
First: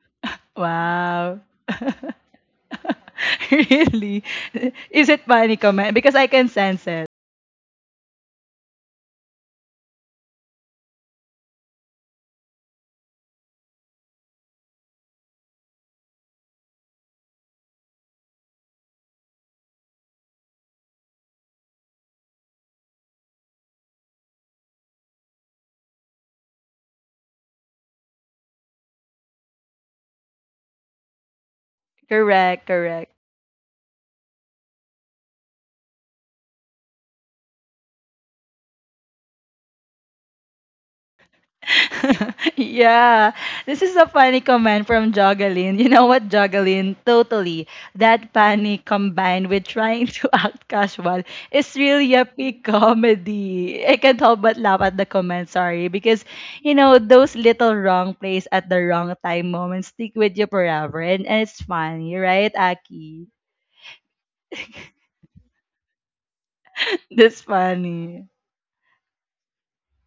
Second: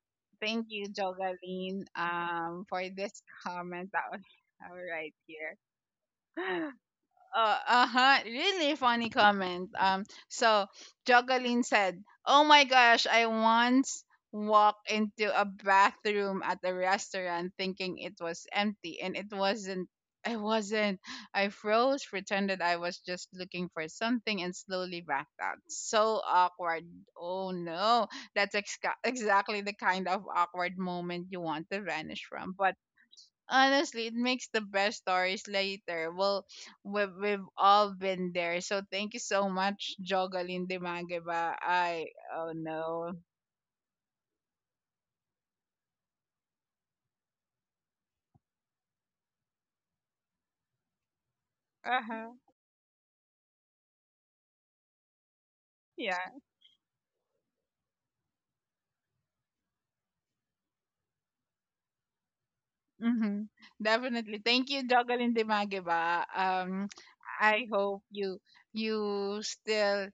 Thank you, Wow. Jogaline, [laughs] for this [laughs] comment that was Really? [laughs] all Is right it here. funny comment? Because I can sense it. Uh-huh. Really funny comment. So Jocelyn said, "Oh my gosh, I once walked into a bathroom at a restaurant thinking it was empty, and it wasn't. I wasn't. I froze, pretended I was just looking for something, and slowly backed out. So awkward. Oh no, that's exactly the kind of awkward moment you want to vanish from, but." Correct, correct. Honestly, it makes the best stories later. Well, we've all been there. So thank you so much, Jogalyn Dimageba. I, oh [laughs] no. Yeah, this is a funny comment from Jogalyn. You know what, Jogalyn? Totally. That panic combined with trying to [laughs] act casual is really a Uh-huh. peak comedy. I can't help but laugh at the comment, sorry, Yeah. because, you know, those little wrong plays at the wrong time moments stick with you forever. And it's funny, right, Aki? Mm-hmm. Definitely. Thank you, Jogalyn Dimageba. [laughs] That's I hope funny. you you still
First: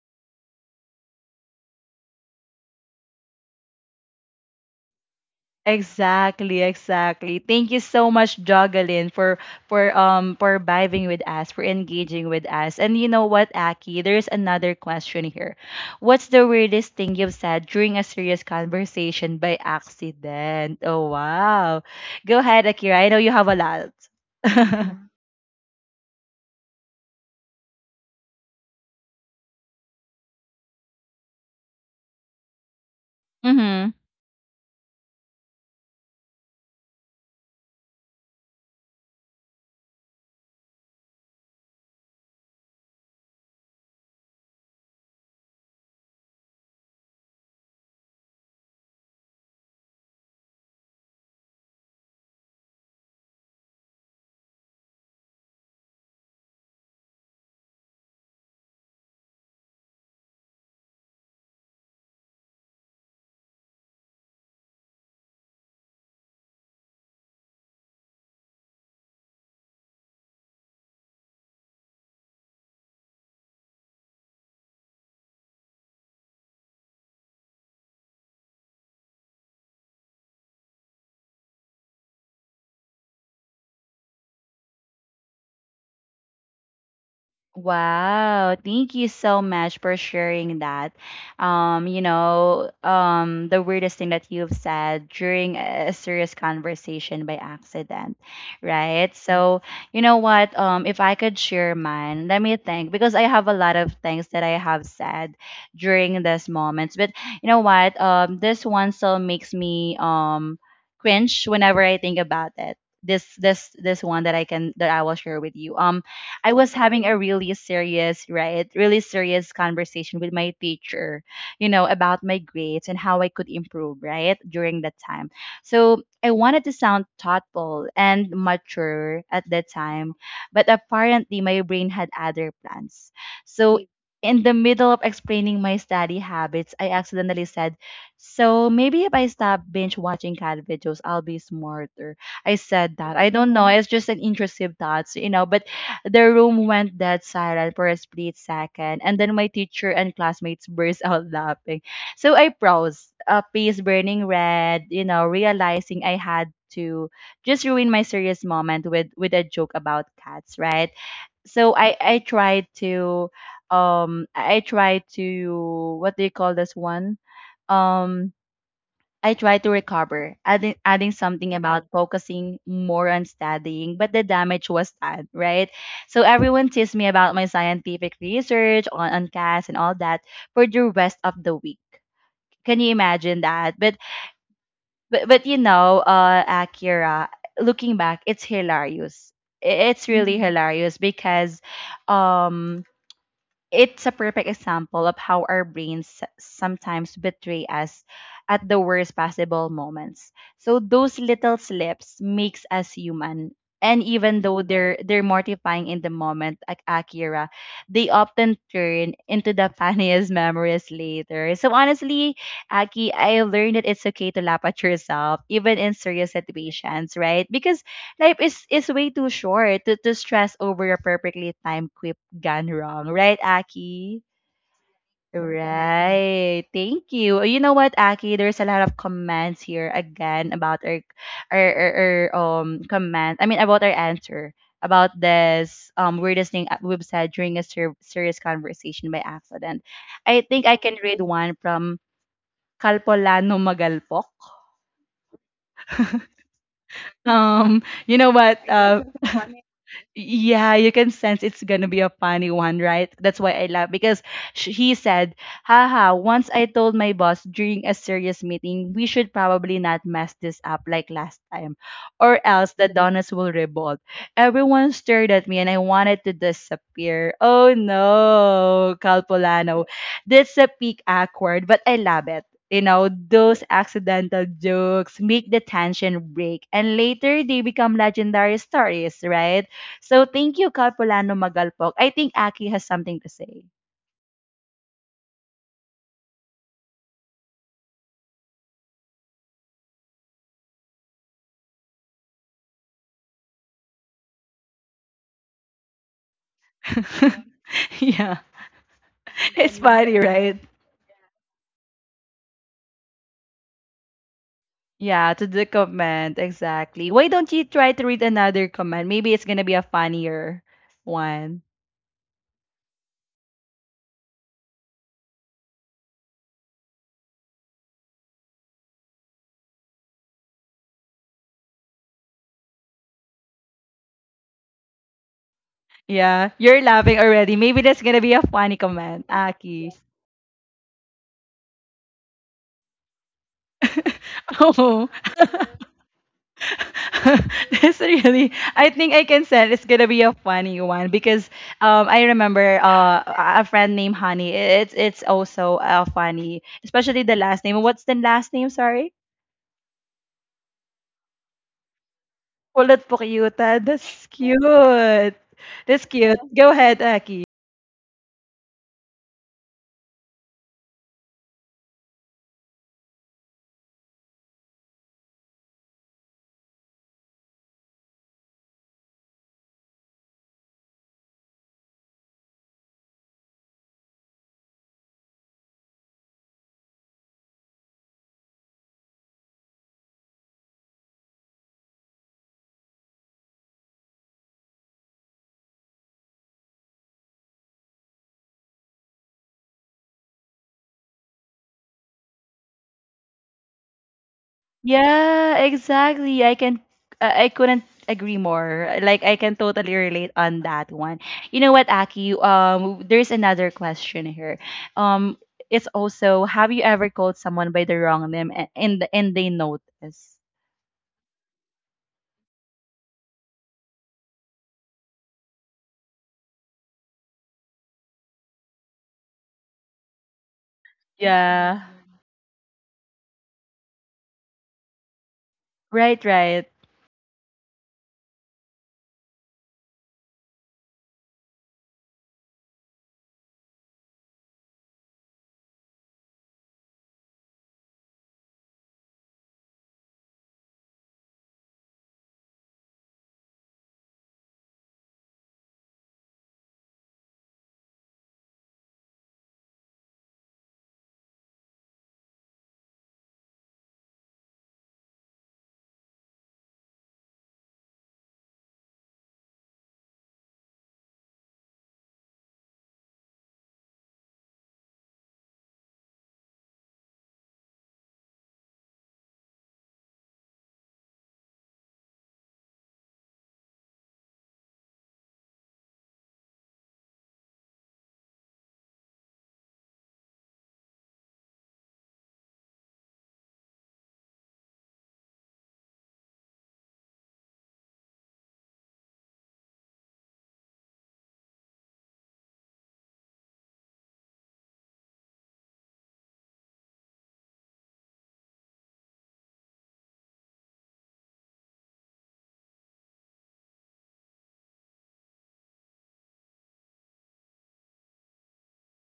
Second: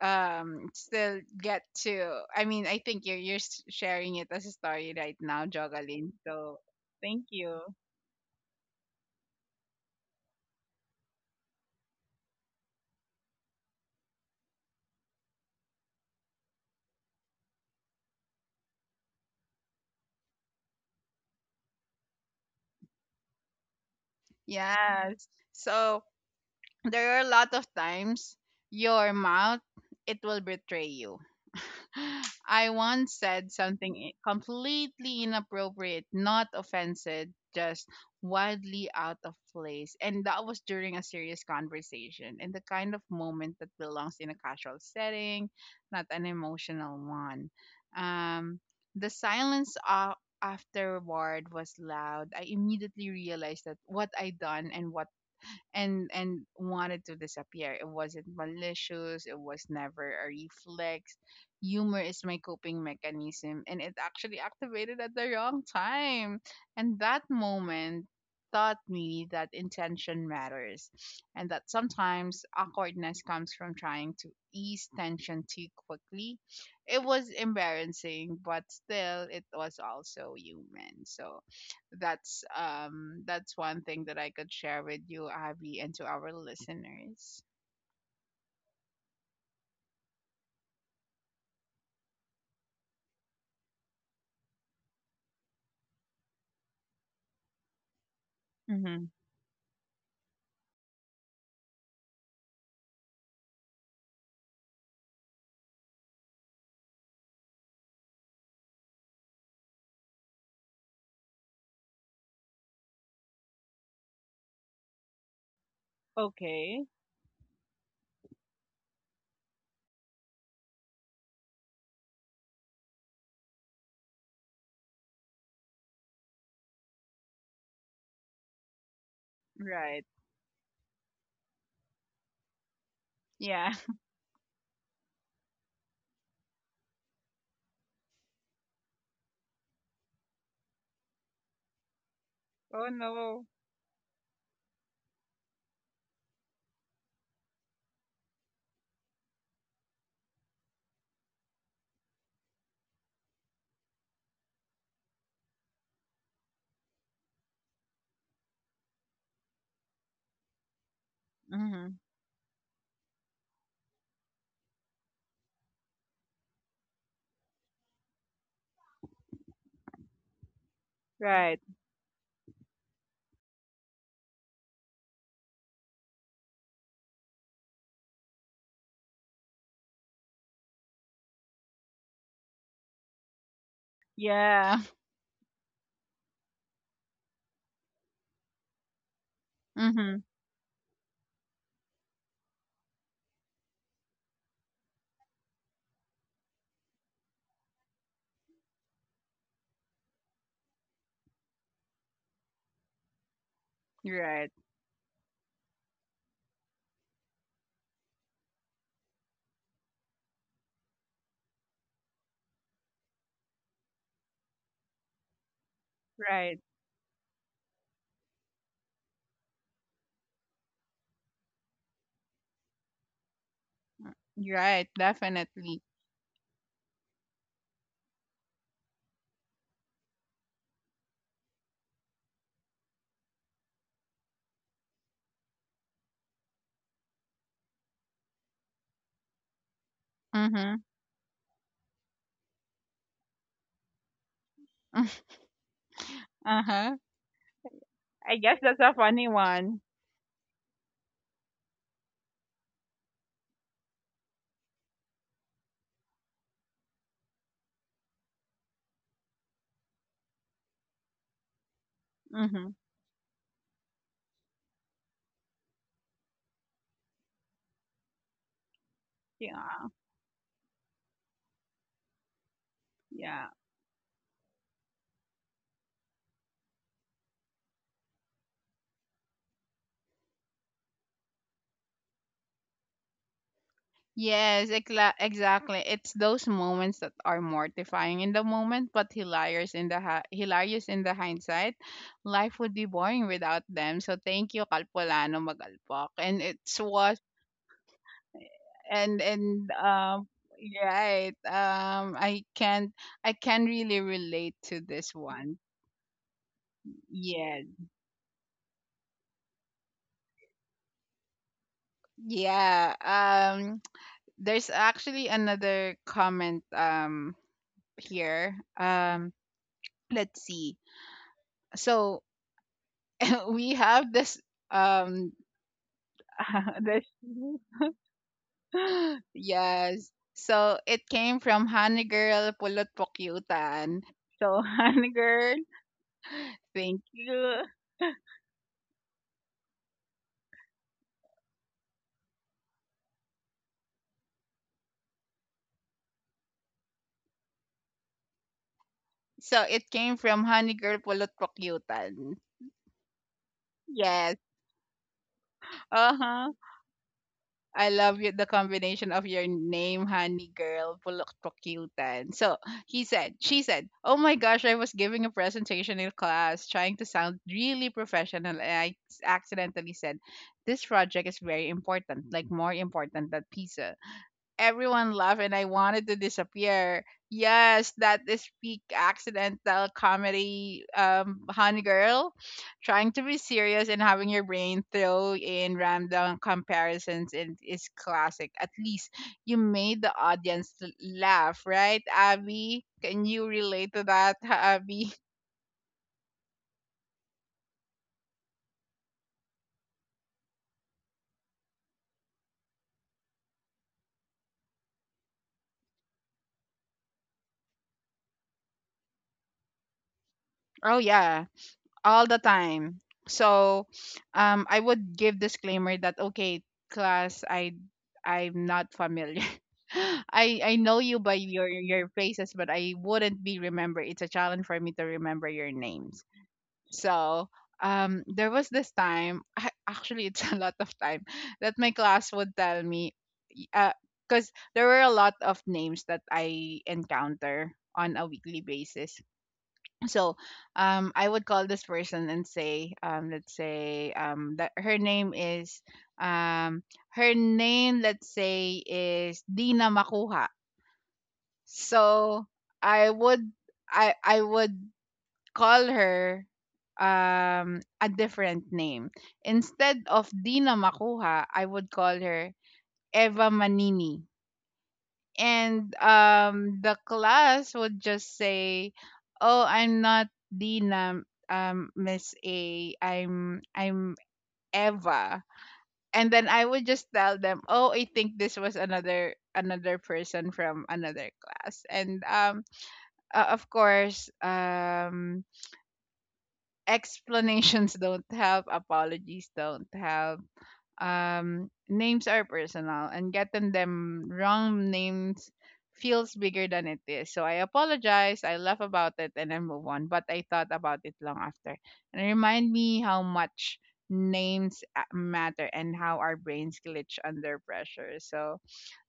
still get to. I mean, I think you're sharing it as a story right now, Jogalyn. So Exactly, thank exactly. you. Thank you so much, Jocelyn, for for vibing with us, for engaging with us. And you know what, Aki, there's another question here. What's the weirdest thing you've said during a serious conversation by accident? Oh wow. Go ahead, Akira. I know you have a lot. [laughs] Yes. So there are a lot of times your mouth it will betray you. [laughs] I once said something Mm-hmm. Completely inappropriate, not offensive, just wildly out of place, and that was during a serious conversation and the kind of moment that belongs in a casual setting, not an emotional one. um the silence afterward was loud. I immediately realized that what I done and what and wanted to disappear. It wasn't malicious. It was never a reflex. Humor is my coping mechanism, and it actually activated at the wrong time. And that moment taught me that intention matters, and that sometimes awkwardness comes from trying to ease tension too quickly. It was embarrassing, but still, it was also human. So that's one thing that I could share with you, Avi, and to our listeners. Wow, thank you so much for sharing that. You know, the weirdest thing that you've said during a serious conversation by accident, Mm-hmm. right? So, you know what? If I could share mine, let me think because I have a lot of things that I have said during these moments. But you know what? This one still makes me cringe whenever I think about it. This one that I can that I will share with you. Um, I was Okay. having a really serious, right, really serious conversation with my teacher, you know, about my grades and how I could improve, right, during that time. So I wanted to sound thoughtful and mature at that Right. time, but apparently my brain had other plans. Yeah. So [laughs] in the middle of explaining my study habits, I accidentally said, "So maybe if I stop binge watching cat videos, I'll be smarter." I Oh said that. I no. don't know. It's just an intrusive thoughts, you know, but the room went dead silent for a split second, and then my teacher and classmates burst out laughing. So I froze, a face burning red, you know, realizing I had to just ruin my serious moment with a joke about cats, right? So Mm-hmm. I tried to I tried to, what do you call this one? Um, I try to recover, adding something Right. about focusing more on studying, but the damage was done, right? So everyone teased me about my scientific research on CAS and all that for the rest of the week. Can you imagine that? But Yeah. [laughs] but but you know, uh, Akira, looking back, it's hilarious. It's Mm-hmm. really Mm-hmm. hilarious because um it's a perfect example of how our brains sometimes betray us at the worst possible moments. So those little slips makes us human. And even Right. though they're mortifying in the moment, like Akira, they often turn into the [laughs] funniest memories later. So honestly, Aki, I learned that it's okay to laugh at yourself, even in serious Right. situations, right? Because life is way too short to stress over a perfectly timed gone wrong. Right, Aki? Right. Definitely. Right. Thank you. You know what, Aki? There's a lot of comments here again about our comment. I mean about our answer about this weirdest thing we've said during a serious conversation by accident. I think I Mm-hmm. can read one from Kalpolano Magalpok. [laughs] [laughs] uh-huh. You know I guess what? that's a funny one. Yeah, you can sense it's gonna be a funny one, right? That's why I laugh because he said, "Haha, once I told my boss during a serious meeting, we should probably not mess this up like last time, or Mm-hmm. else the Donuts will revolt." Everyone stared at me, and I wanted to disappear. Oh no, Calpolano, Yeah. that's a peak awkward, but I love it. You know, Yeah. those accidental jokes make the tension break, and later they become legendary stories, right? So thank you, Capulano Magalpok. I think Aki has something to say. Yes, exactly. It's those moments that are mortifying in the moment, but hilarious in the hilarious in the hindsight. Life would be boring without them. So thank you, Kalpolano Magalpak. And it's was [laughs] yeah, and and it's funny, um right? right. I can really relate to this Yeah, to one. the comment, exactly. Why don't Yeah, you try to read another comment? Maybe it's gonna be a funnier one. yeah. There's actually another comment here. Let's see. So [laughs] we have this um Yeah, [laughs] you're this laughing already. Maybe that's gonna be a funny [laughs] comment, Aki. yes. So it came from Honey Girl Pulot Pokyutan. [laughs] So [laughs] oh. Honey Girl, [laughs] thank you. [laughs] this really, I think I can send it's gonna be a funny one because I remember a friend named Honey. It's also funny, especially the last name. What's the last name, sorry? So it came from Honey Girl Pulot Pokyutan. Pulot Pukyuta. That's Yes. cute. That's cute. Uh-huh. Go ahead, Aki. I love you, the combination of your name, honey girl, Puloktokyutan. So he said, she said, oh my gosh, I was giving a presentation in class, trying to sound really professional, and I accidentally said, this project is very important, like more important than pizza. Everyone laughed and I wanted to disappear. Yes, that is peak accidental comedy, honey girl, trying to be serious and having your brain throw in random comparisons and is classic. At least you made the audience laugh, right, Abby? Can you relate to that, [laughs] Abby? Yeah, exactly. I can I couldn't agree more. Like I can totally relate on that one. You know what, Aki? There's another question here. Um it's also, have you ever called someone by the wrong name and and they notice? Oh yeah, all the time. So, I would give disclaimer that okay, class, I I'm not familiar. [laughs] I know you by Yeah. your faces, but I wouldn't be remember. It's a challenge for me to remember your names. Right, right. So, there was this time. Actually, it's [laughs] a lot of time that my class would tell me, uh, because there were a lot of names that I encounter on a weekly basis, so I would call this person and say let's say that her name is um her name, let's say, is Dina Makuha. So I would I would call her a different name. Instead of Dina Makuha, I would call her Eva Manini. And the class would just say oh, I'm not Dina, Miss A, I'm Eva. And then I would just tell them oh, I think this was another person from another class. And of course, explanations [laughs] don't help, apologies don't help. Names are personal and getting them wrong names feels bigger than it is. So I apologize, I laugh about it, and I move on. But I thought about it long after. And it remind me how much names matter and how our brains glitch under pressure. So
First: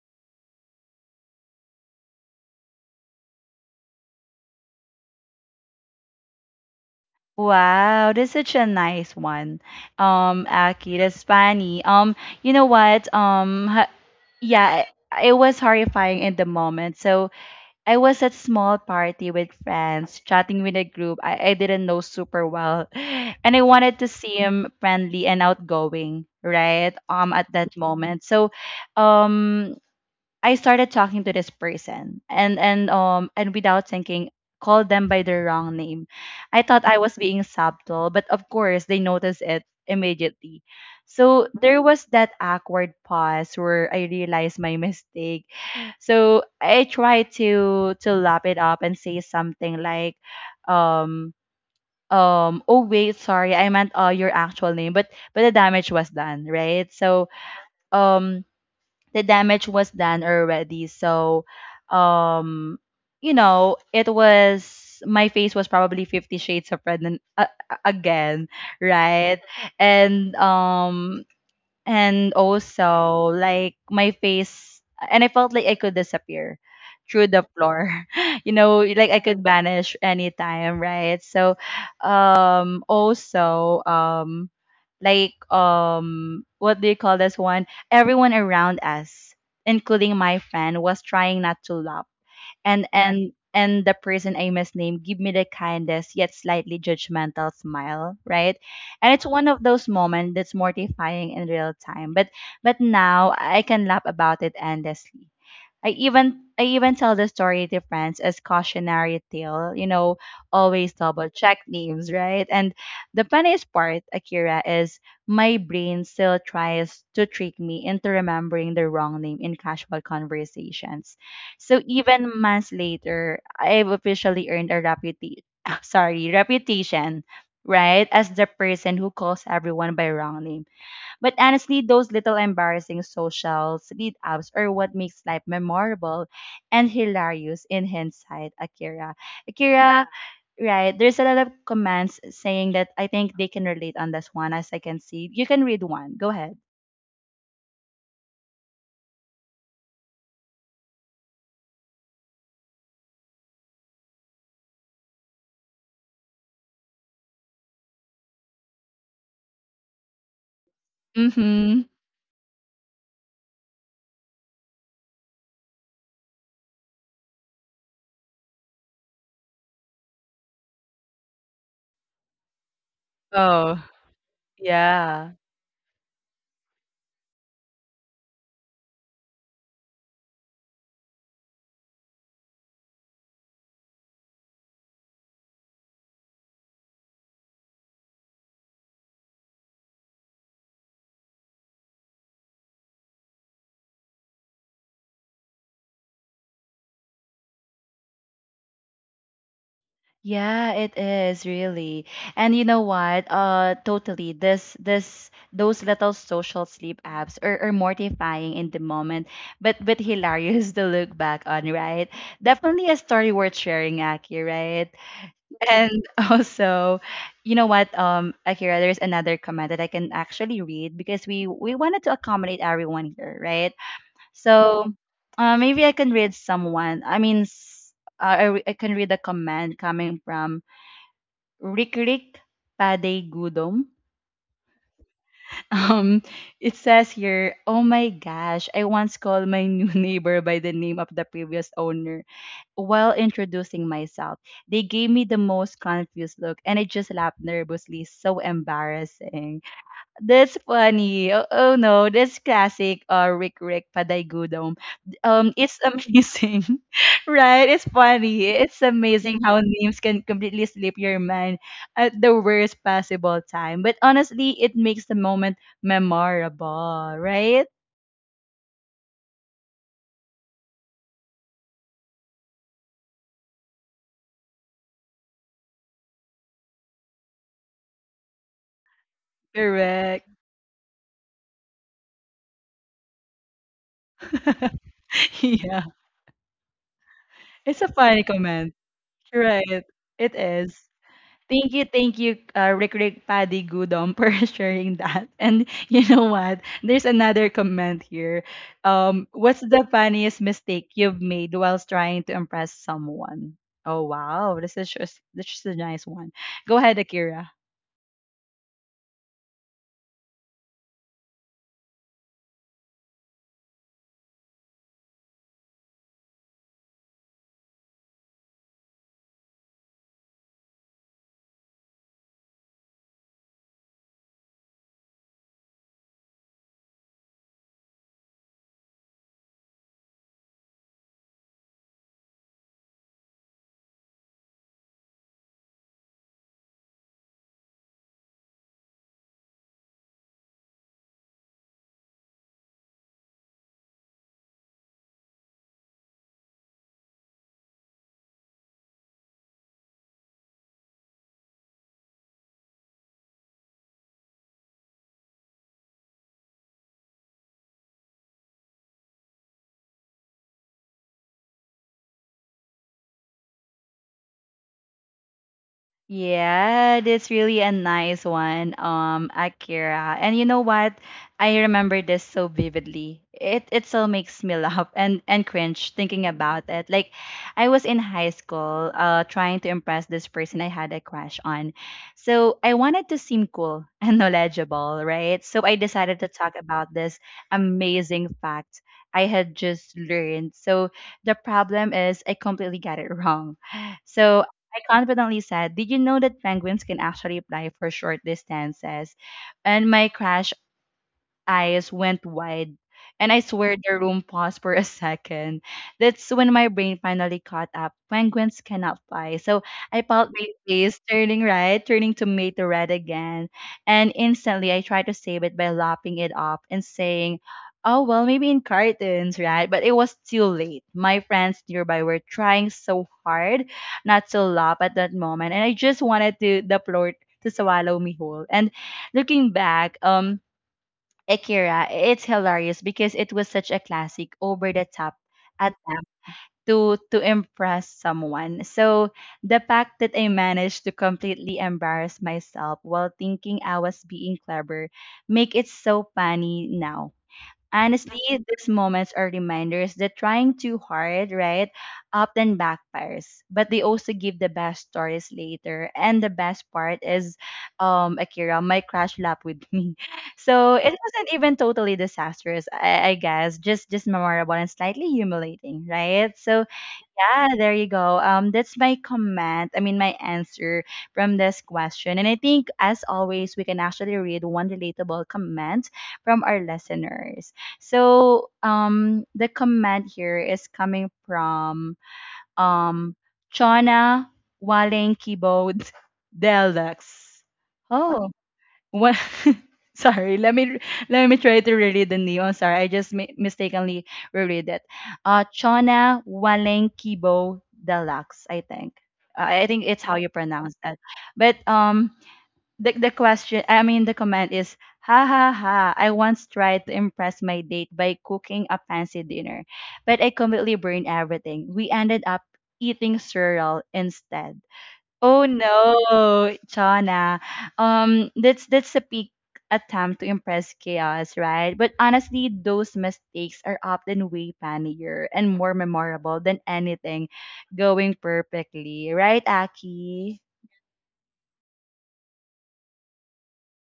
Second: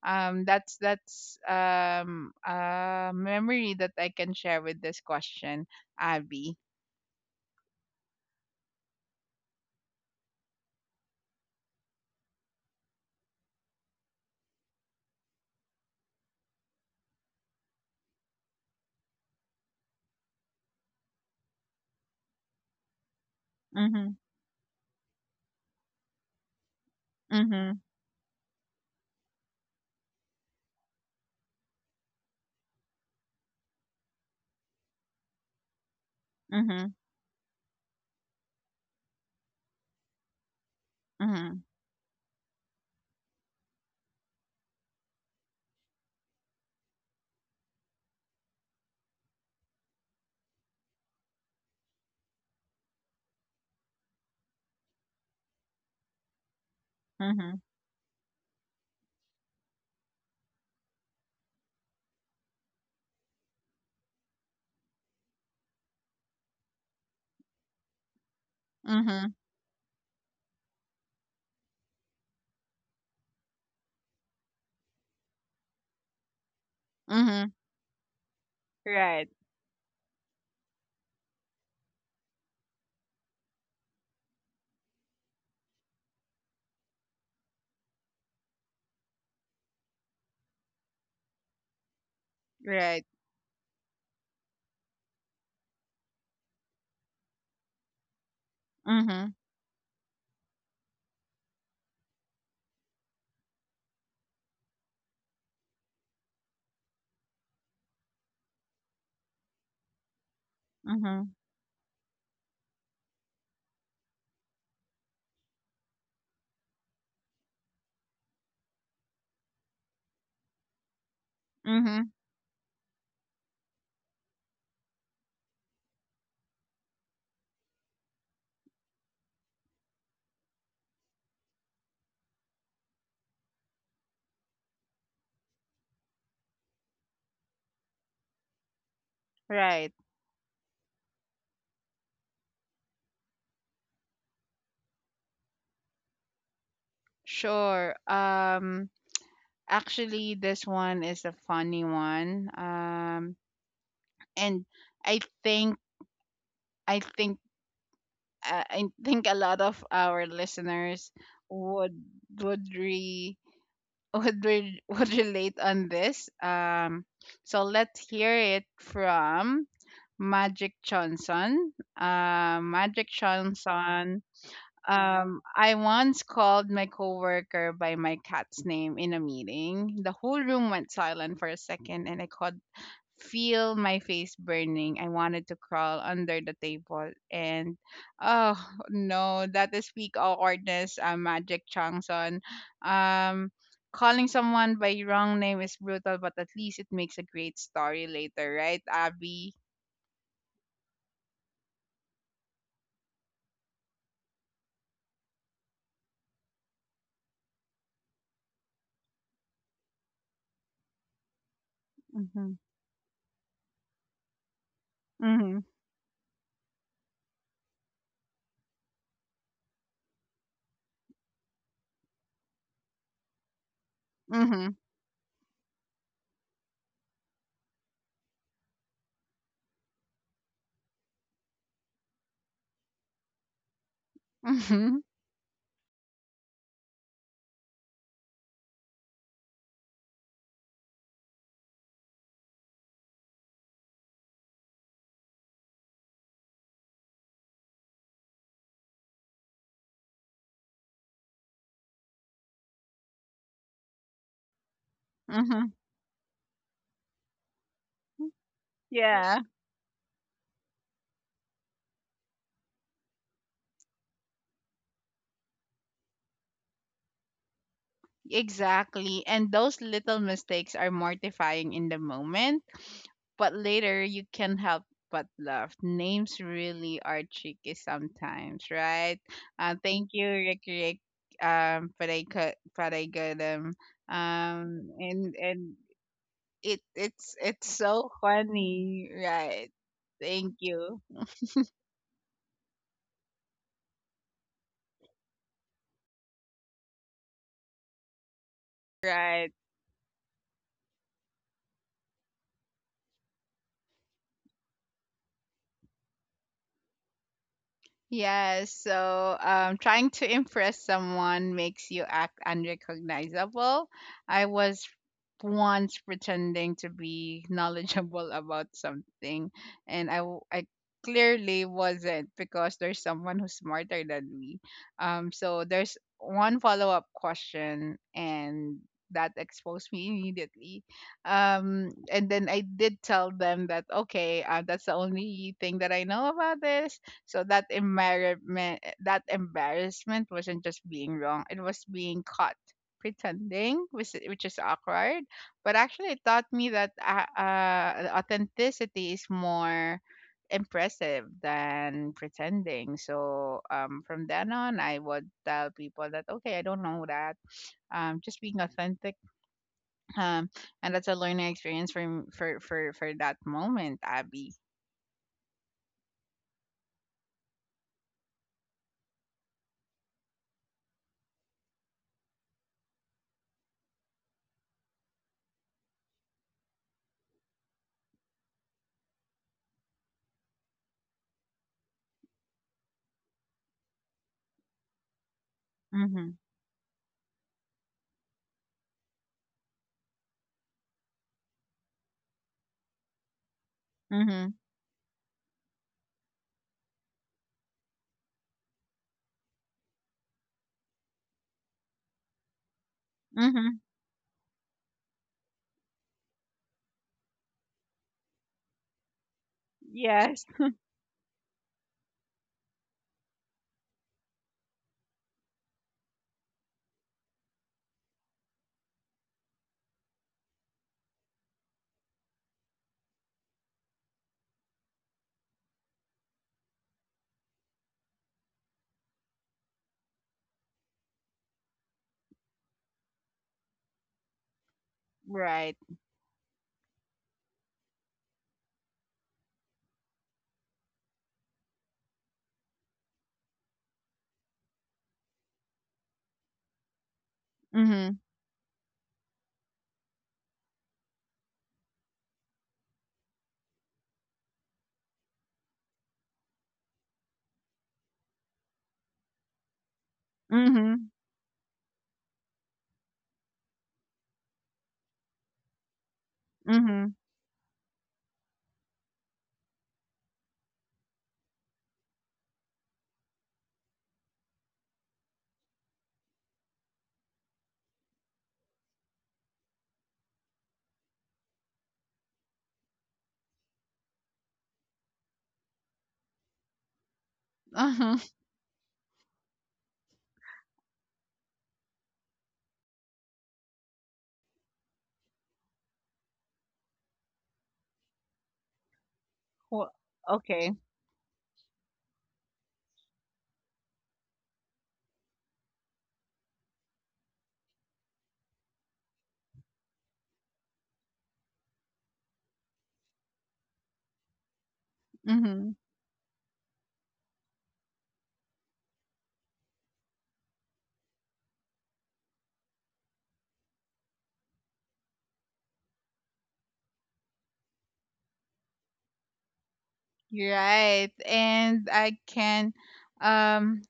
that's a memory that I can share with this question, Abby. Wow, that's such a nice one. Aki, that's funny. You know what? Um ha- yeah, it was horrifying in the moment. So I was at small party with friends, chatting with a group I didn't know super well, [sighs] and I wanted to Mm-hmm. seem friendly and outgoing, right? At Mm-hmm. that moment, so, um, I started talking to this person, and and without thinking, called them by their wrong name. I thought Mm-hmm. I was being subtle, but of course they noticed it immediately. So Mm-hmm. there was that awkward pause where I realized my mistake, so I try to lap it up and say something like, um, oh wait, sorry, I meant your actual name, but the damage was done, right? So Mm-hmm. um, the damage was done already. So, um, you know, it was. My face was probably Fifty Shades of Red and, again, right? And um, and also like my face, and I felt like I could disappear through Mm-hmm. the floor, [laughs] you know, like I Right. could vanish anytime, right? So also like what do you call this one? Everyone around us, including my friend, was trying not to laugh, and Right. and and the person I misnamed give me the kindest yet slightly judgmental smile, right? And it's Mhm. one of those moments that's mortifying in real time, but now I can laugh about it endlessly. I even tell the story to friends as cautionary tale, you know, always double Mhm. check names, right? And the funniest part, Akira, is my brain still tries to trick me into remembering the wrong name in casual conversations. So Mhm. even months later, I've officially earned a reputation, [laughs] sorry, reputation, right, as the person who calls everyone by wrong name, but honestly, those little embarrassing social lead ups are what makes life memorable and hilarious in hindsight, Akira. Right. Akira, right, there's a lot of comments saying that I think they can relate on this one, as I can see. You can read one. Go ahead. Sure. Actually this one is a funny one. And I think I think I think a lot of our listeners Mm-hmm. would would re [laughs] would relate on this. So let's hear it from Magic Johnson. Magic Oh, Johnson. yeah. I once called my coworker by my cat's name in a meeting. The whole room went silent for a second, and I could feel my face burning. I wanted to crawl under the table, and oh no, that is peak awkwardness, Magic Changson. Um, calling someone by wrong name is brutal, but at least it makes a great story later, right, Abby? Yeah, it is really. And you know what? Totally. This, those little social sleep apps are mortifying in the moment, but hilarious [laughs] to look back on, right? Mhm. Definitely a story worth sharing, Aki, right? Mhm. And [laughs] also, you know what, Akira, there's another comment that I can actually read because we wanted to accommodate everyone here, right? Mhm. So maybe I can read someone. I mean, I can read a comment coming from Rikirik Pade Gudom. [laughs] Mhm. Um, it says here, oh my gosh, I once called my new [laughs] neighbor by the name of the previous owner while introducing myself. They gave me the most confused look and I just laughed nervously. So embarrassing. That's funny. Oh, oh no, that's classic, Rick Rick Padaigudom. Mhm. It's [laughs] amazing, [laughs] right? It's funny. It's Yeah. amazing how names can completely slip your mind at the worst possible time. But honestly, it makes the moment memorable, right? Exactly. And those little mistakes are mortifying in the moment, but later you can't help but laugh. Names really are tricky sometimes, right? Thank you, Correct. Rick Rick, for they could, for they good, [laughs] and yeah, it, it's it's a so funny comment, funny, right? right? It Thank is. you, Thank you, Rick Rick Paddy Gudom [laughs] for sharing that. And you know what? There's another comment here. Right? What's the funniest mistake you've made whilst trying to impress someone? Oh wow, this is just this is a nice one. Go ahead, Akira. Yes, so trying to impress someone makes you act unrecognizable. I was once pretending to be knowledgeable about something, and I clearly wasn't because there's someone who's smarter than me. So there's one follow up question, and that exposed me immediately. And then I did tell them that, okay, that's the only thing that I know about this. So that embarrassment, that embarrassment wasn't just being wrong; it was being caught pretending, which is awkward. But actually, it taught me that authenticity is more impressive than pretending. So from then on, I would tell people that okay, I don't know that. Just being authentic. Um, and that's a learning experience for m- for that moment, Abby. Yeah, that's really a nice one, Akira. And you know what? I remember this so vividly. It still makes me [laughs] laugh and cringe thinking about it. Like, I was in high school, trying to impress this person I had a crush on. So I wanted to seem cool [laughs] and knowledgeable, right? So I decided to Mhm. talk about this amazing fact I had just learned. So the problem is I completely got it [laughs] wrong. So Mhm. I confidently said, "Did you know that penguins can actually fly for short distances?" And my crush eyes went wide, and I swear Mhm. the room paused for a second. That's when my brain finally caught up. Penguins cannot fly. So I felt Yes. my face turning red, turning tomato red again. And instantly I tried to save it by lapping it off and saying, "Oh, well, maybe in cartons," right? But it was too late. My friends nearby were trying so hard not to laugh at that moment. And I just wanted to the floor to swallow me whole. And looking back, Akira, it's hilarious because it was such a classic over the top Right. attempt to impress someone. So the fact that I managed to completely embarrass myself while thinking I was being clever make it so funny now. Mhm. Honestly, these moments are reminders that trying too hard, right, often backfires, but they also give the best stories later. And the best part is, Akira, my crush lap with me. [laughs] So it Mhm. wasn't even totally disastrous, I guess, just memorable and slightly humiliating, right? So Mhm. yeah, there you go. That's my comment. I mean, my answer from this question. And I think, as always, we can actually read one relatable comment from our listeners. So, the comment here is coming from um Chona Waling Keyboard [laughs] Deluxe. Uh-huh. [laughs] Oh, what? [laughs] Sorry, let me try to reread the neon. Sorry, I just mistakenly reread it. Chona Walenkibo Deluxe, I think. I think Well, it's how you okay. pronounce that. But the question, I mean, the comment is, ha ha ha. I once tried to impress my date by cooking a fancy dinner, but I completely burned everything. We ended up eating cereal instead. Oh Mhm. no, Chana. That's a peak attempt to impress chaos, right? But honestly, those mistakes are often way funnier and more memorable than anything going perfectly, right, Aki? You're right. And I can um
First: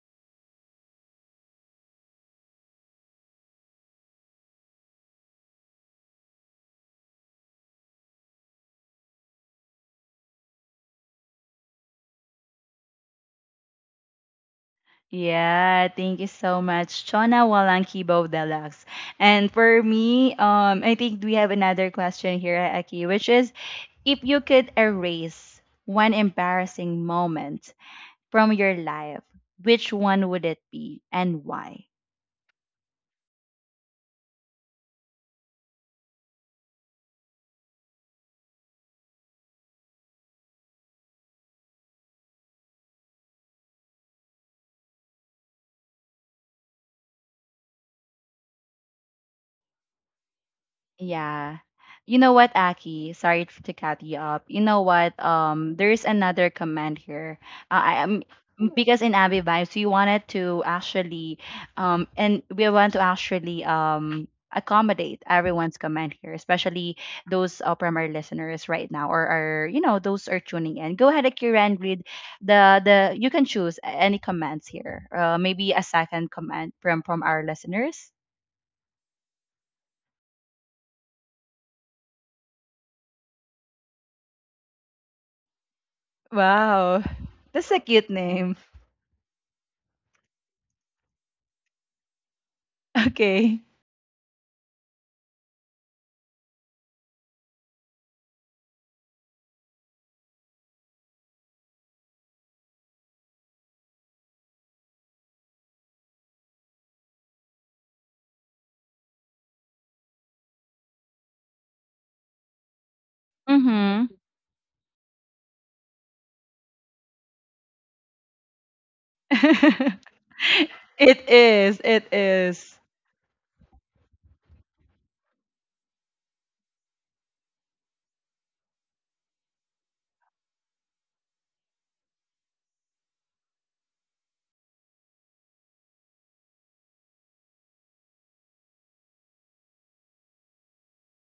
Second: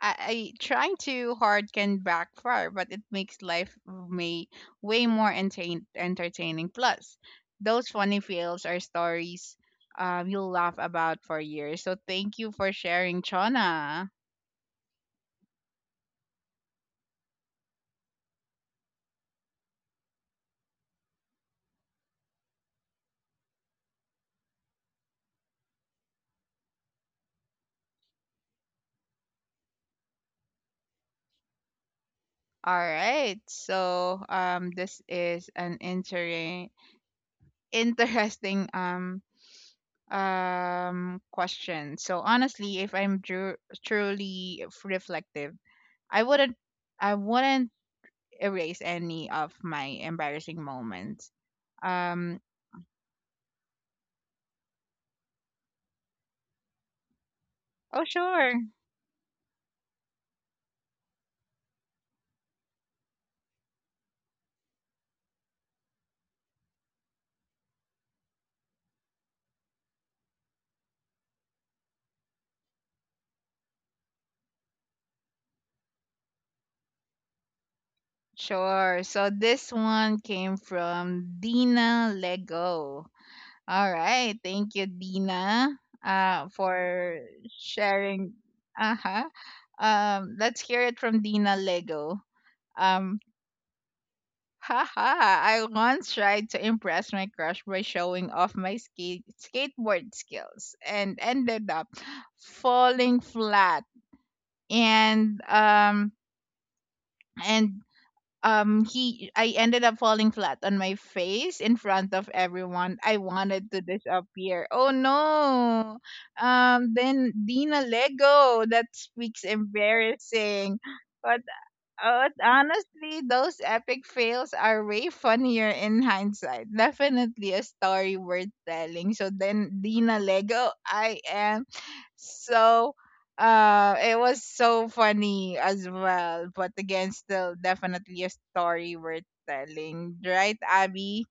I, I trying too hard can backfire, but it makes life may way more entertaining. Plus, those funny fails are stories you'll laugh about for years. So thank you for sharing, Chona. Yeah, thank you so much, Chona Walankibo Deluxe. And for me, I think we have another question here, Aki, which is if you could erase one embarrassing moment from your life, which one would it be and why? All right. So this is an interesting question. So honestly, if I'm dru- truly reflective, I wouldn't I wouldn't erase any of my embarrassing moments. Yeah. You know Um what, Aki? Sorry to cut you up. You know what? There's another comment here. I oh am sure. Because in Abby Vibes, we wanted to actually, and we want to actually accommodate everyone's comment here, especially those primary listeners right now, or are you know those are tuning in. Go ahead, Akira, and read the. You can choose any comments here. Maybe a second comment from our listeners. Sure. So this one came from Dina Lego. All right. Thank you Dina Wow, for that's a cute sharing. name. Uh-huh. Um, let's hear it from Dina Lego. Um. Okay. Haha, I once tried to impress my crush by showing off my skateboard skills and ended up falling flat. And um and he I ended up falling flat on my face in front of everyone. I wanted to Mm-hmm. disappear. Oh no. Um, then Dina Lego. That speaks [laughs] embarrassing. It is. It Oh, is. honestly, those epic fails are way funnier in hindsight. Definitely a story worth telling. So then Dina Lego, I am so it was so funny as well. But again, still definitely a story worth telling. Right, Abby?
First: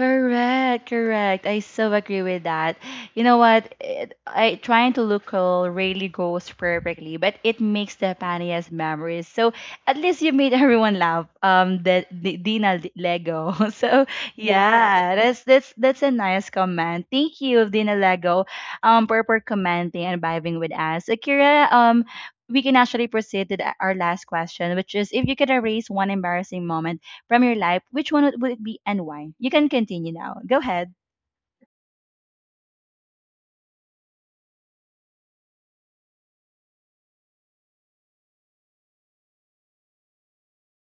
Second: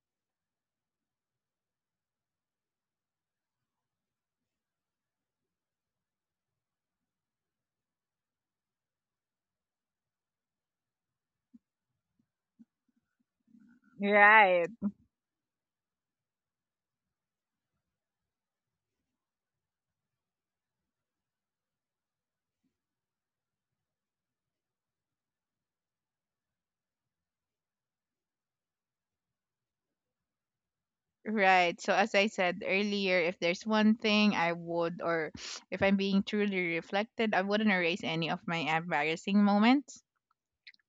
Correct, correct. I so agree with that. You know what? It, I trying to look cool really goes perfectly, but it makes the funniest memories. So at least you made [laughs] everyone laugh. The Dina Lego. [laughs] So Yeah, Right, yeah, that's a nice comment. Thank you, Dina Lego, for, commenting and vibing with us. Akira, We can actually proceed to our last question, which is if you could erase one embarrassing moment from your life, which one would it be and why? You can continue now. Go ahead. right. So as I said earlier, if there's one thing I would or if I'm being truly reflected, I wouldn't erase any of my embarrassing moments.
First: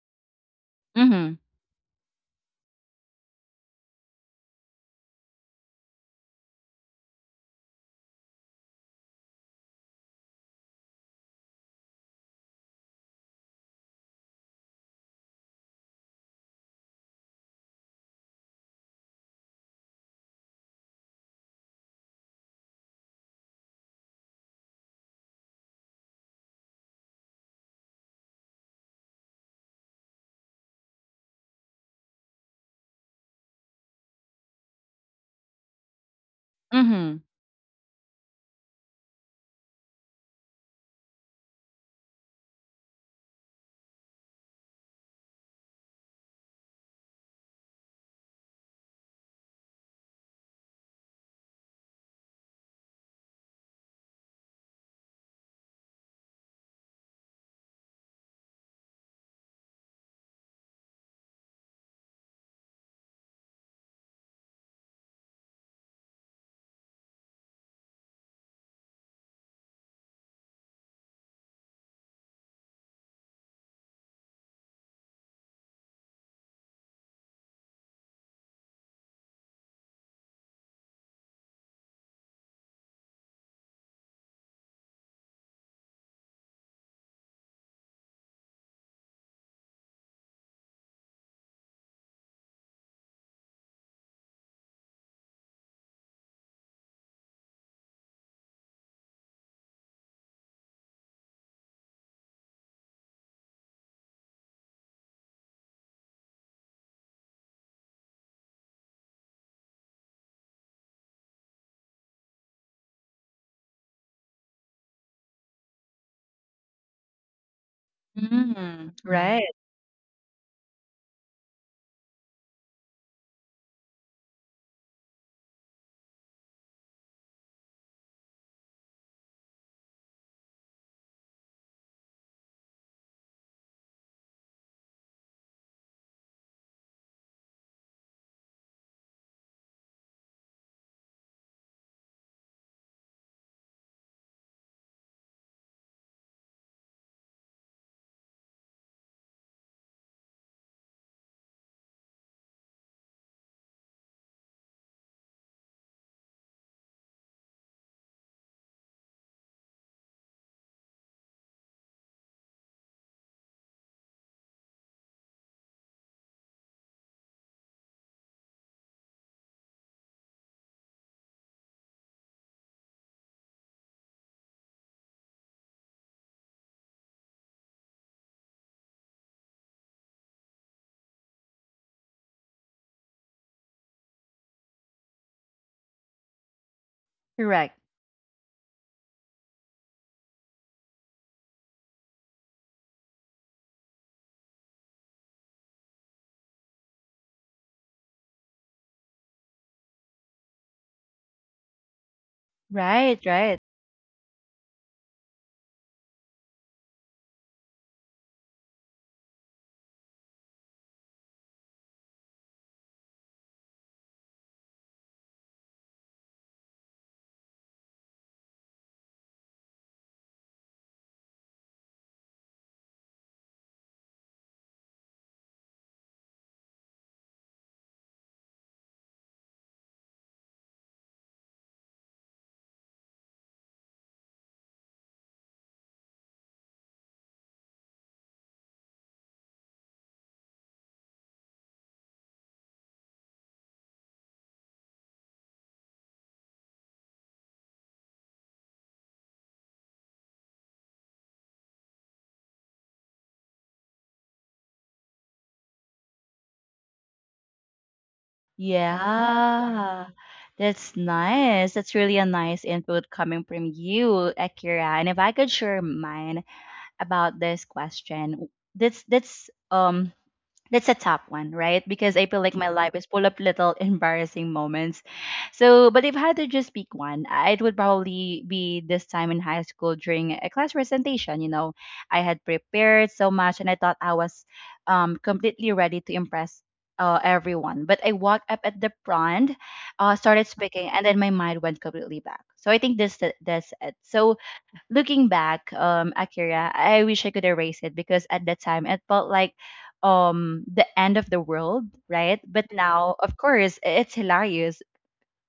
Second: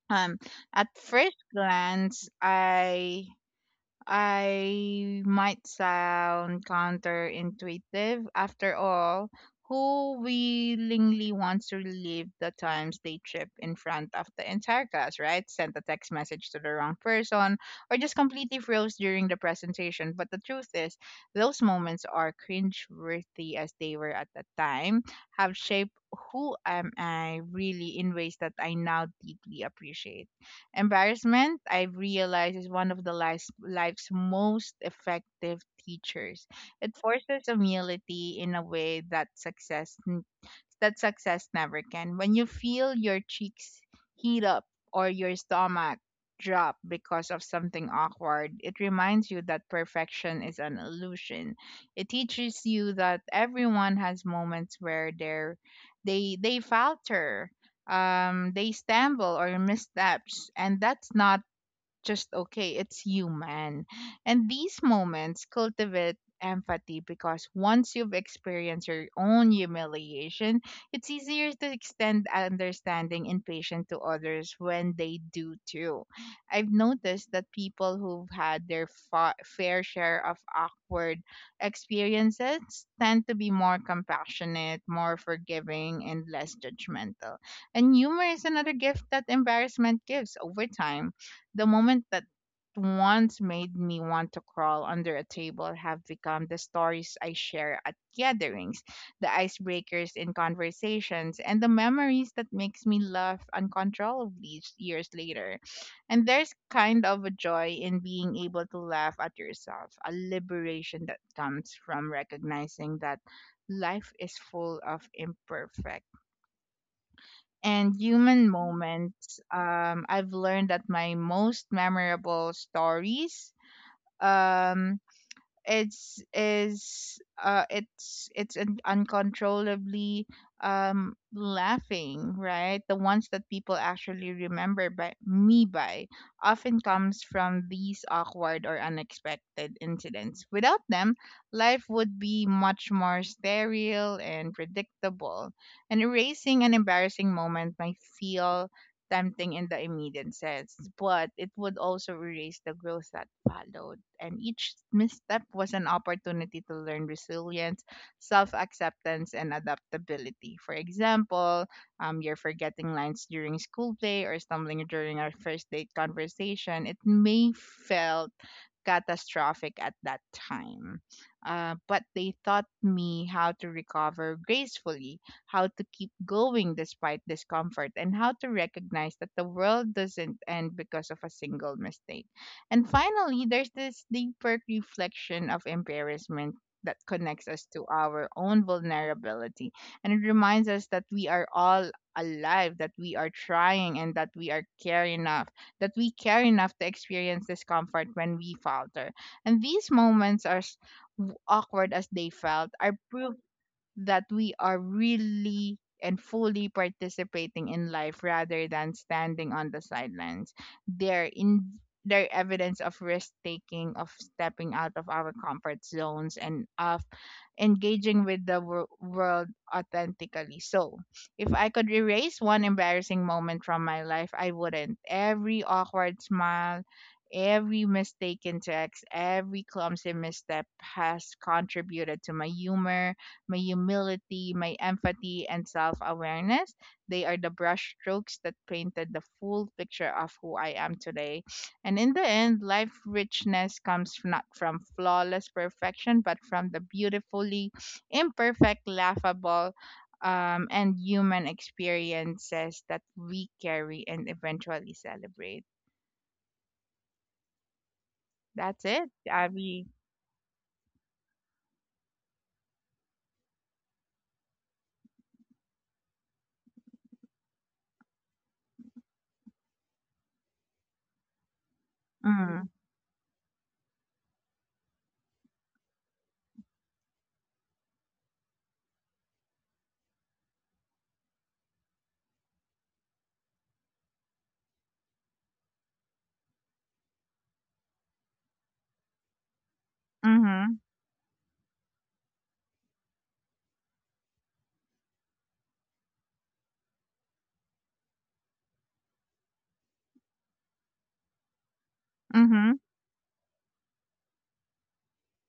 Um, at Mm-hmm. first glance, I might sound counterintuitive. After all, who willingly wants to relive the times they trip in front of the entire class, right? Sent a text message to the wrong person, or just completely froze during the presentation. But the truth is, those moments, are cringe-worthy as they were at the time, have shaped who am I really in ways that I now deeply appreciate. Embarrassment, I've realized, is one of life's most effective teachers. It Mm-hmm. forces humility in a way that success never can. When you feel your cheeks heat up or your stomach drop because of something awkward, it reminds you that perfection is an illusion. It teaches you that everyone has moments where they falter, they stumble or missteps, and that's not just okay, it's human. And these moments cultivate empathy because once you've experienced your own humiliation, it's easier to extend understanding and patience to others when they do too. I've noticed that people who've had their fair share of awkward experiences tend to be more compassionate, more forgiving, and less judgmental. And humor is another gift that embarrassment gives over time. The moment that once made me want to crawl under a table have become the stories I share at gatherings, the icebreakers in conversations, and the memories that makes me laugh uncontrollably years later. And there's kind of a joy in being able to laugh at yourself, a liberation that comes from recognizing that life is full of imperfect and human Mm-hmm. Mm, moments. right. I've learned that my most memorable stories, um, it's is it's un- uncontrollably laughing right, the ones that people actually remember by me by, often comes from these awkward or unexpected incidents. Without them, life would be much more sterile and predictable, and erasing an embarrassing moment might feel tempting in the immediate sense, but it would also erase the growth that followed. And each misstep was an opportunity to learn resilience, self acceptance, and adaptability. For example, you're forgetting lines during school play or stumbling during our first date conversation. It may felt catastrophic at that time. But they taught me how to recover gracefully, how to keep going despite discomfort, and how to recognize that the world doesn't end because of a single mistake. And finally, there's this deeper reflection of embarrassment that connects us Correct. to our own vulnerability. And it reminds us that we are all alive, that we are trying, and that we care enough to experience discomfort when we falter. And these moments, are s- w- awkward as they felt, are Right, proof right. that we are really and fully participating in life rather than standing on the sidelines. They're in their evidence of risk taking, of stepping out of our comfort zones, and of engaging with the world authentically. So, if I could erase one embarrassing moment from my life, I wouldn't. Every awkward smile, every mistaken text, every clumsy misstep has contributed to my humor, my humility, my empathy, and self awareness. They are the brushstrokes that painted the full picture of who I am today. And in the end, life richness comes not from flawless perfection, but from the beautifully imperfect, laughable, and human experiences that we carry and eventually celebrate. That's it, Abby. Yeah. That's nice. That's really a nice input coming from you, Akira. And if I could share mine about this question, that's that's a tough one, right? Because I feel like Mm-hmm. my life is full of little [laughs] embarrassing moments. So, but if I had to just pick one, I- it would probably be this time in high school during a class presentation. You know, I had prepared so much and I thought I was completely ready to impress everyone. But I walked up at the front, started Mm-hmm. speaking, and then my mind went completely back. So I think this that's it. So looking back, Akira, I wish I could erase it because at that time it felt like the end of the world, right? Mm-hmm. But now, of course, it's hilarious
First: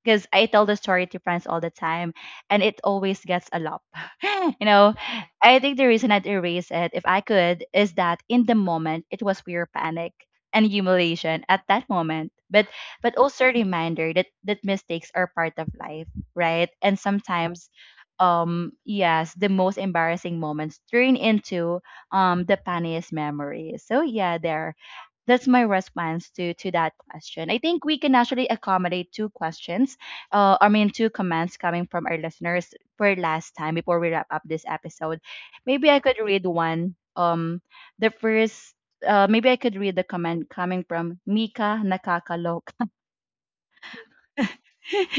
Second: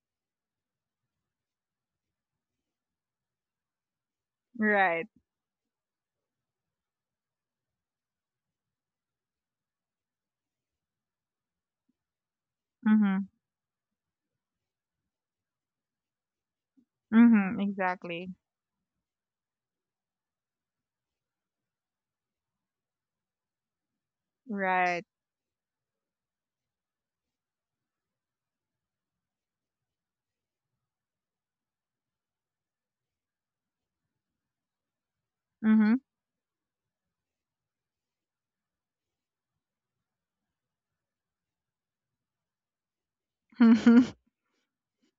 because I tell the story to friends all the time, and it always gets a laugh. [laughs] You know, Right. I think the reason I'd erase it, if I could, is that in the moment it was pure panic and humiliation at that moment, but Mm-hmm. also a reminder that mistakes are part of life, right? And Mm-hmm. sometimes. Exactly. Yes, the most embarrassing moments turn into the funniest memories. So yeah, there Right. that's my response to that question. I think we can actually accommodate two questions I mean, two comments coming from our listeners for last time before we wrap up this episode. Maybe I Mhm. could read one. The first, maybe I could read the comment coming from Mika Nakakalok. Mhm. [laughs]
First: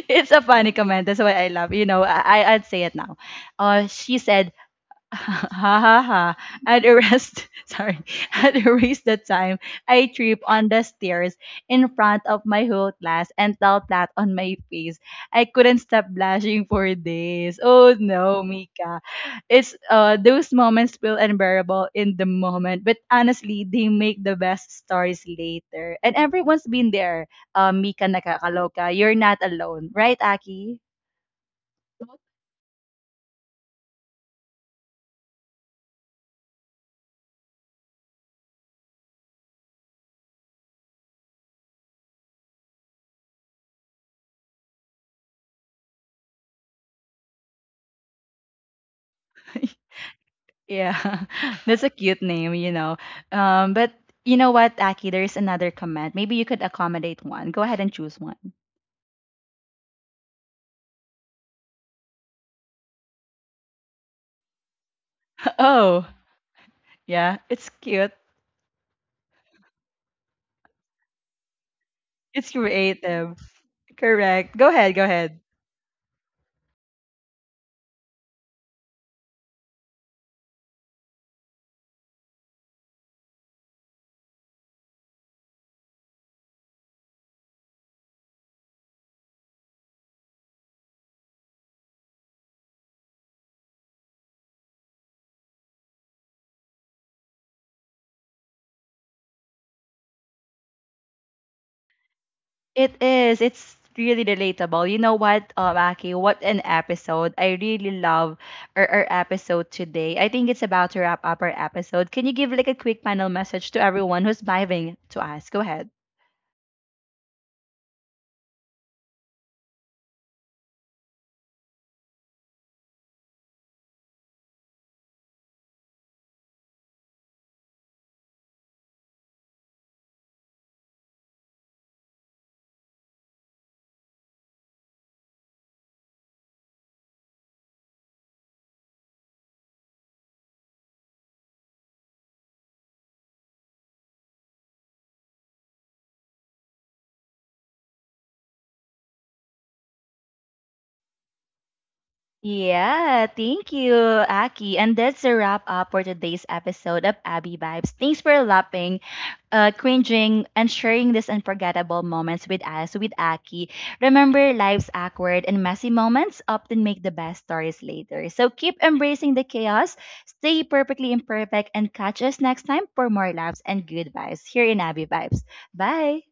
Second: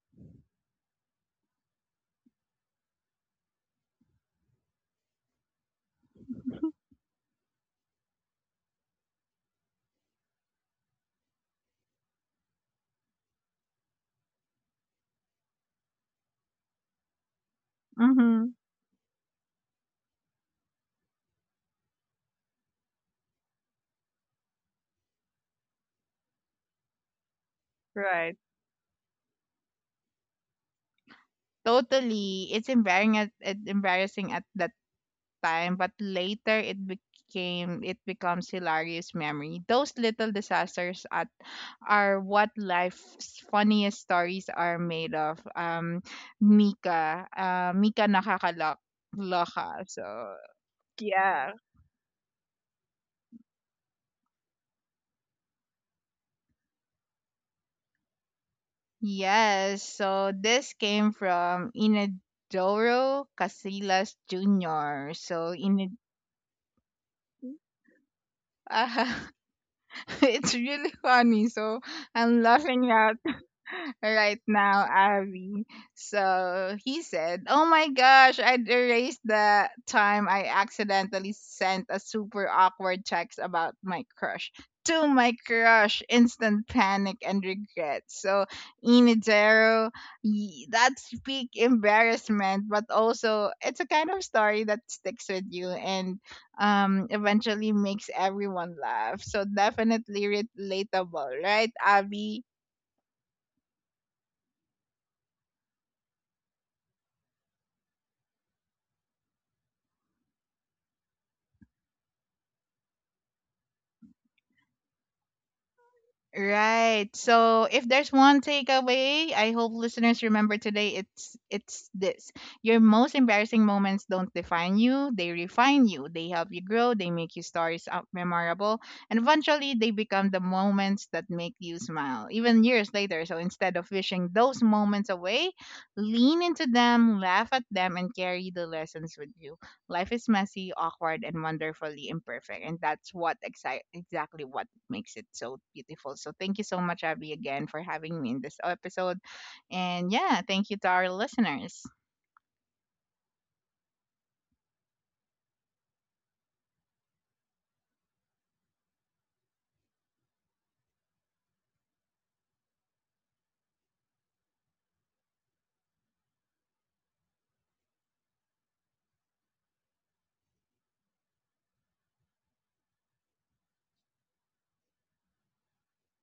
It's a funny comment. That's why I love. You know, I'd say it now. She said, [laughs] ha ha ha. At a rest, [laughs] sorry, [laughs] at a race that time, I trip on the stairs in front of my whole class and fell flat on my face. I couldn't stop blushing for days. Oh no, [laughs] Mika. It's those moments feel unbearable in the moment, but honestly, they make the best stories later. And everyone's been there. Mika Right. nakakaloka. You're not alone, right, Aki? Totally. It's embarrassing at that time, but later it becomes hilarious memory. Those little disasters at are what life's funniest stories are made of. Mika nakakalok [laughs] loka. So Yeah, yeah. [laughs] that's a cute name, you know. But you know what, Aki, there's another comment. Maybe you could accommodate one. Go ahead and choose one. Yes. So this came from Inadoro Casillas Jr. So [laughs] in Oh, yeah, it's cute. [laughs] [laughs] It's really funny. So I'm It's laughing at creative. right Correct. Go now, ahead, go ahead. Abby. So he said, Oh my gosh, I'd erased the time I accidentally sent a super awkward text about my crush. To my crush, instant panic and regret. So, Inidero, that's big embarrassment, but also it's a kind of story that sticks with you and eventually makes everyone laugh. So, definitely relatable, right, Abby? It is. It's really relatable. You know what, Aki, what an episode. I really love our episode today. I think it's about to wrap up our episode. Can you give like a quick final message to everyone who's vibing to us? Go ahead. Right. So if there's one takeaway, I hope listeners remember today it's this. Your most embarrassing moments don't define you, they refine you. They help you grow, they make your stories up memorable, and eventually they become the moments that make you smile. Even years later, so instead of wishing those moments away, lean into them, laugh at them and carry the lessons with you. Life is messy, awkward and wonderfully imperfect, and that's what exactly what makes it so beautiful. So thank you so much, Abby, again for having me in this episode. And yeah, thank you to our listeners. Yeah, thank you, Aki. And that's a wrap up for today's episode of Abby Vibes. Thanks for laughing, cringing, and sharing these unforgettable moments with us, with Aki. Remember, life's awkward and messy moments often make the best stories later. So keep embracing the chaos, stay perfectly imperfect, and catch us next time for more laughs and good vibes here in Abby Vibes. Bye.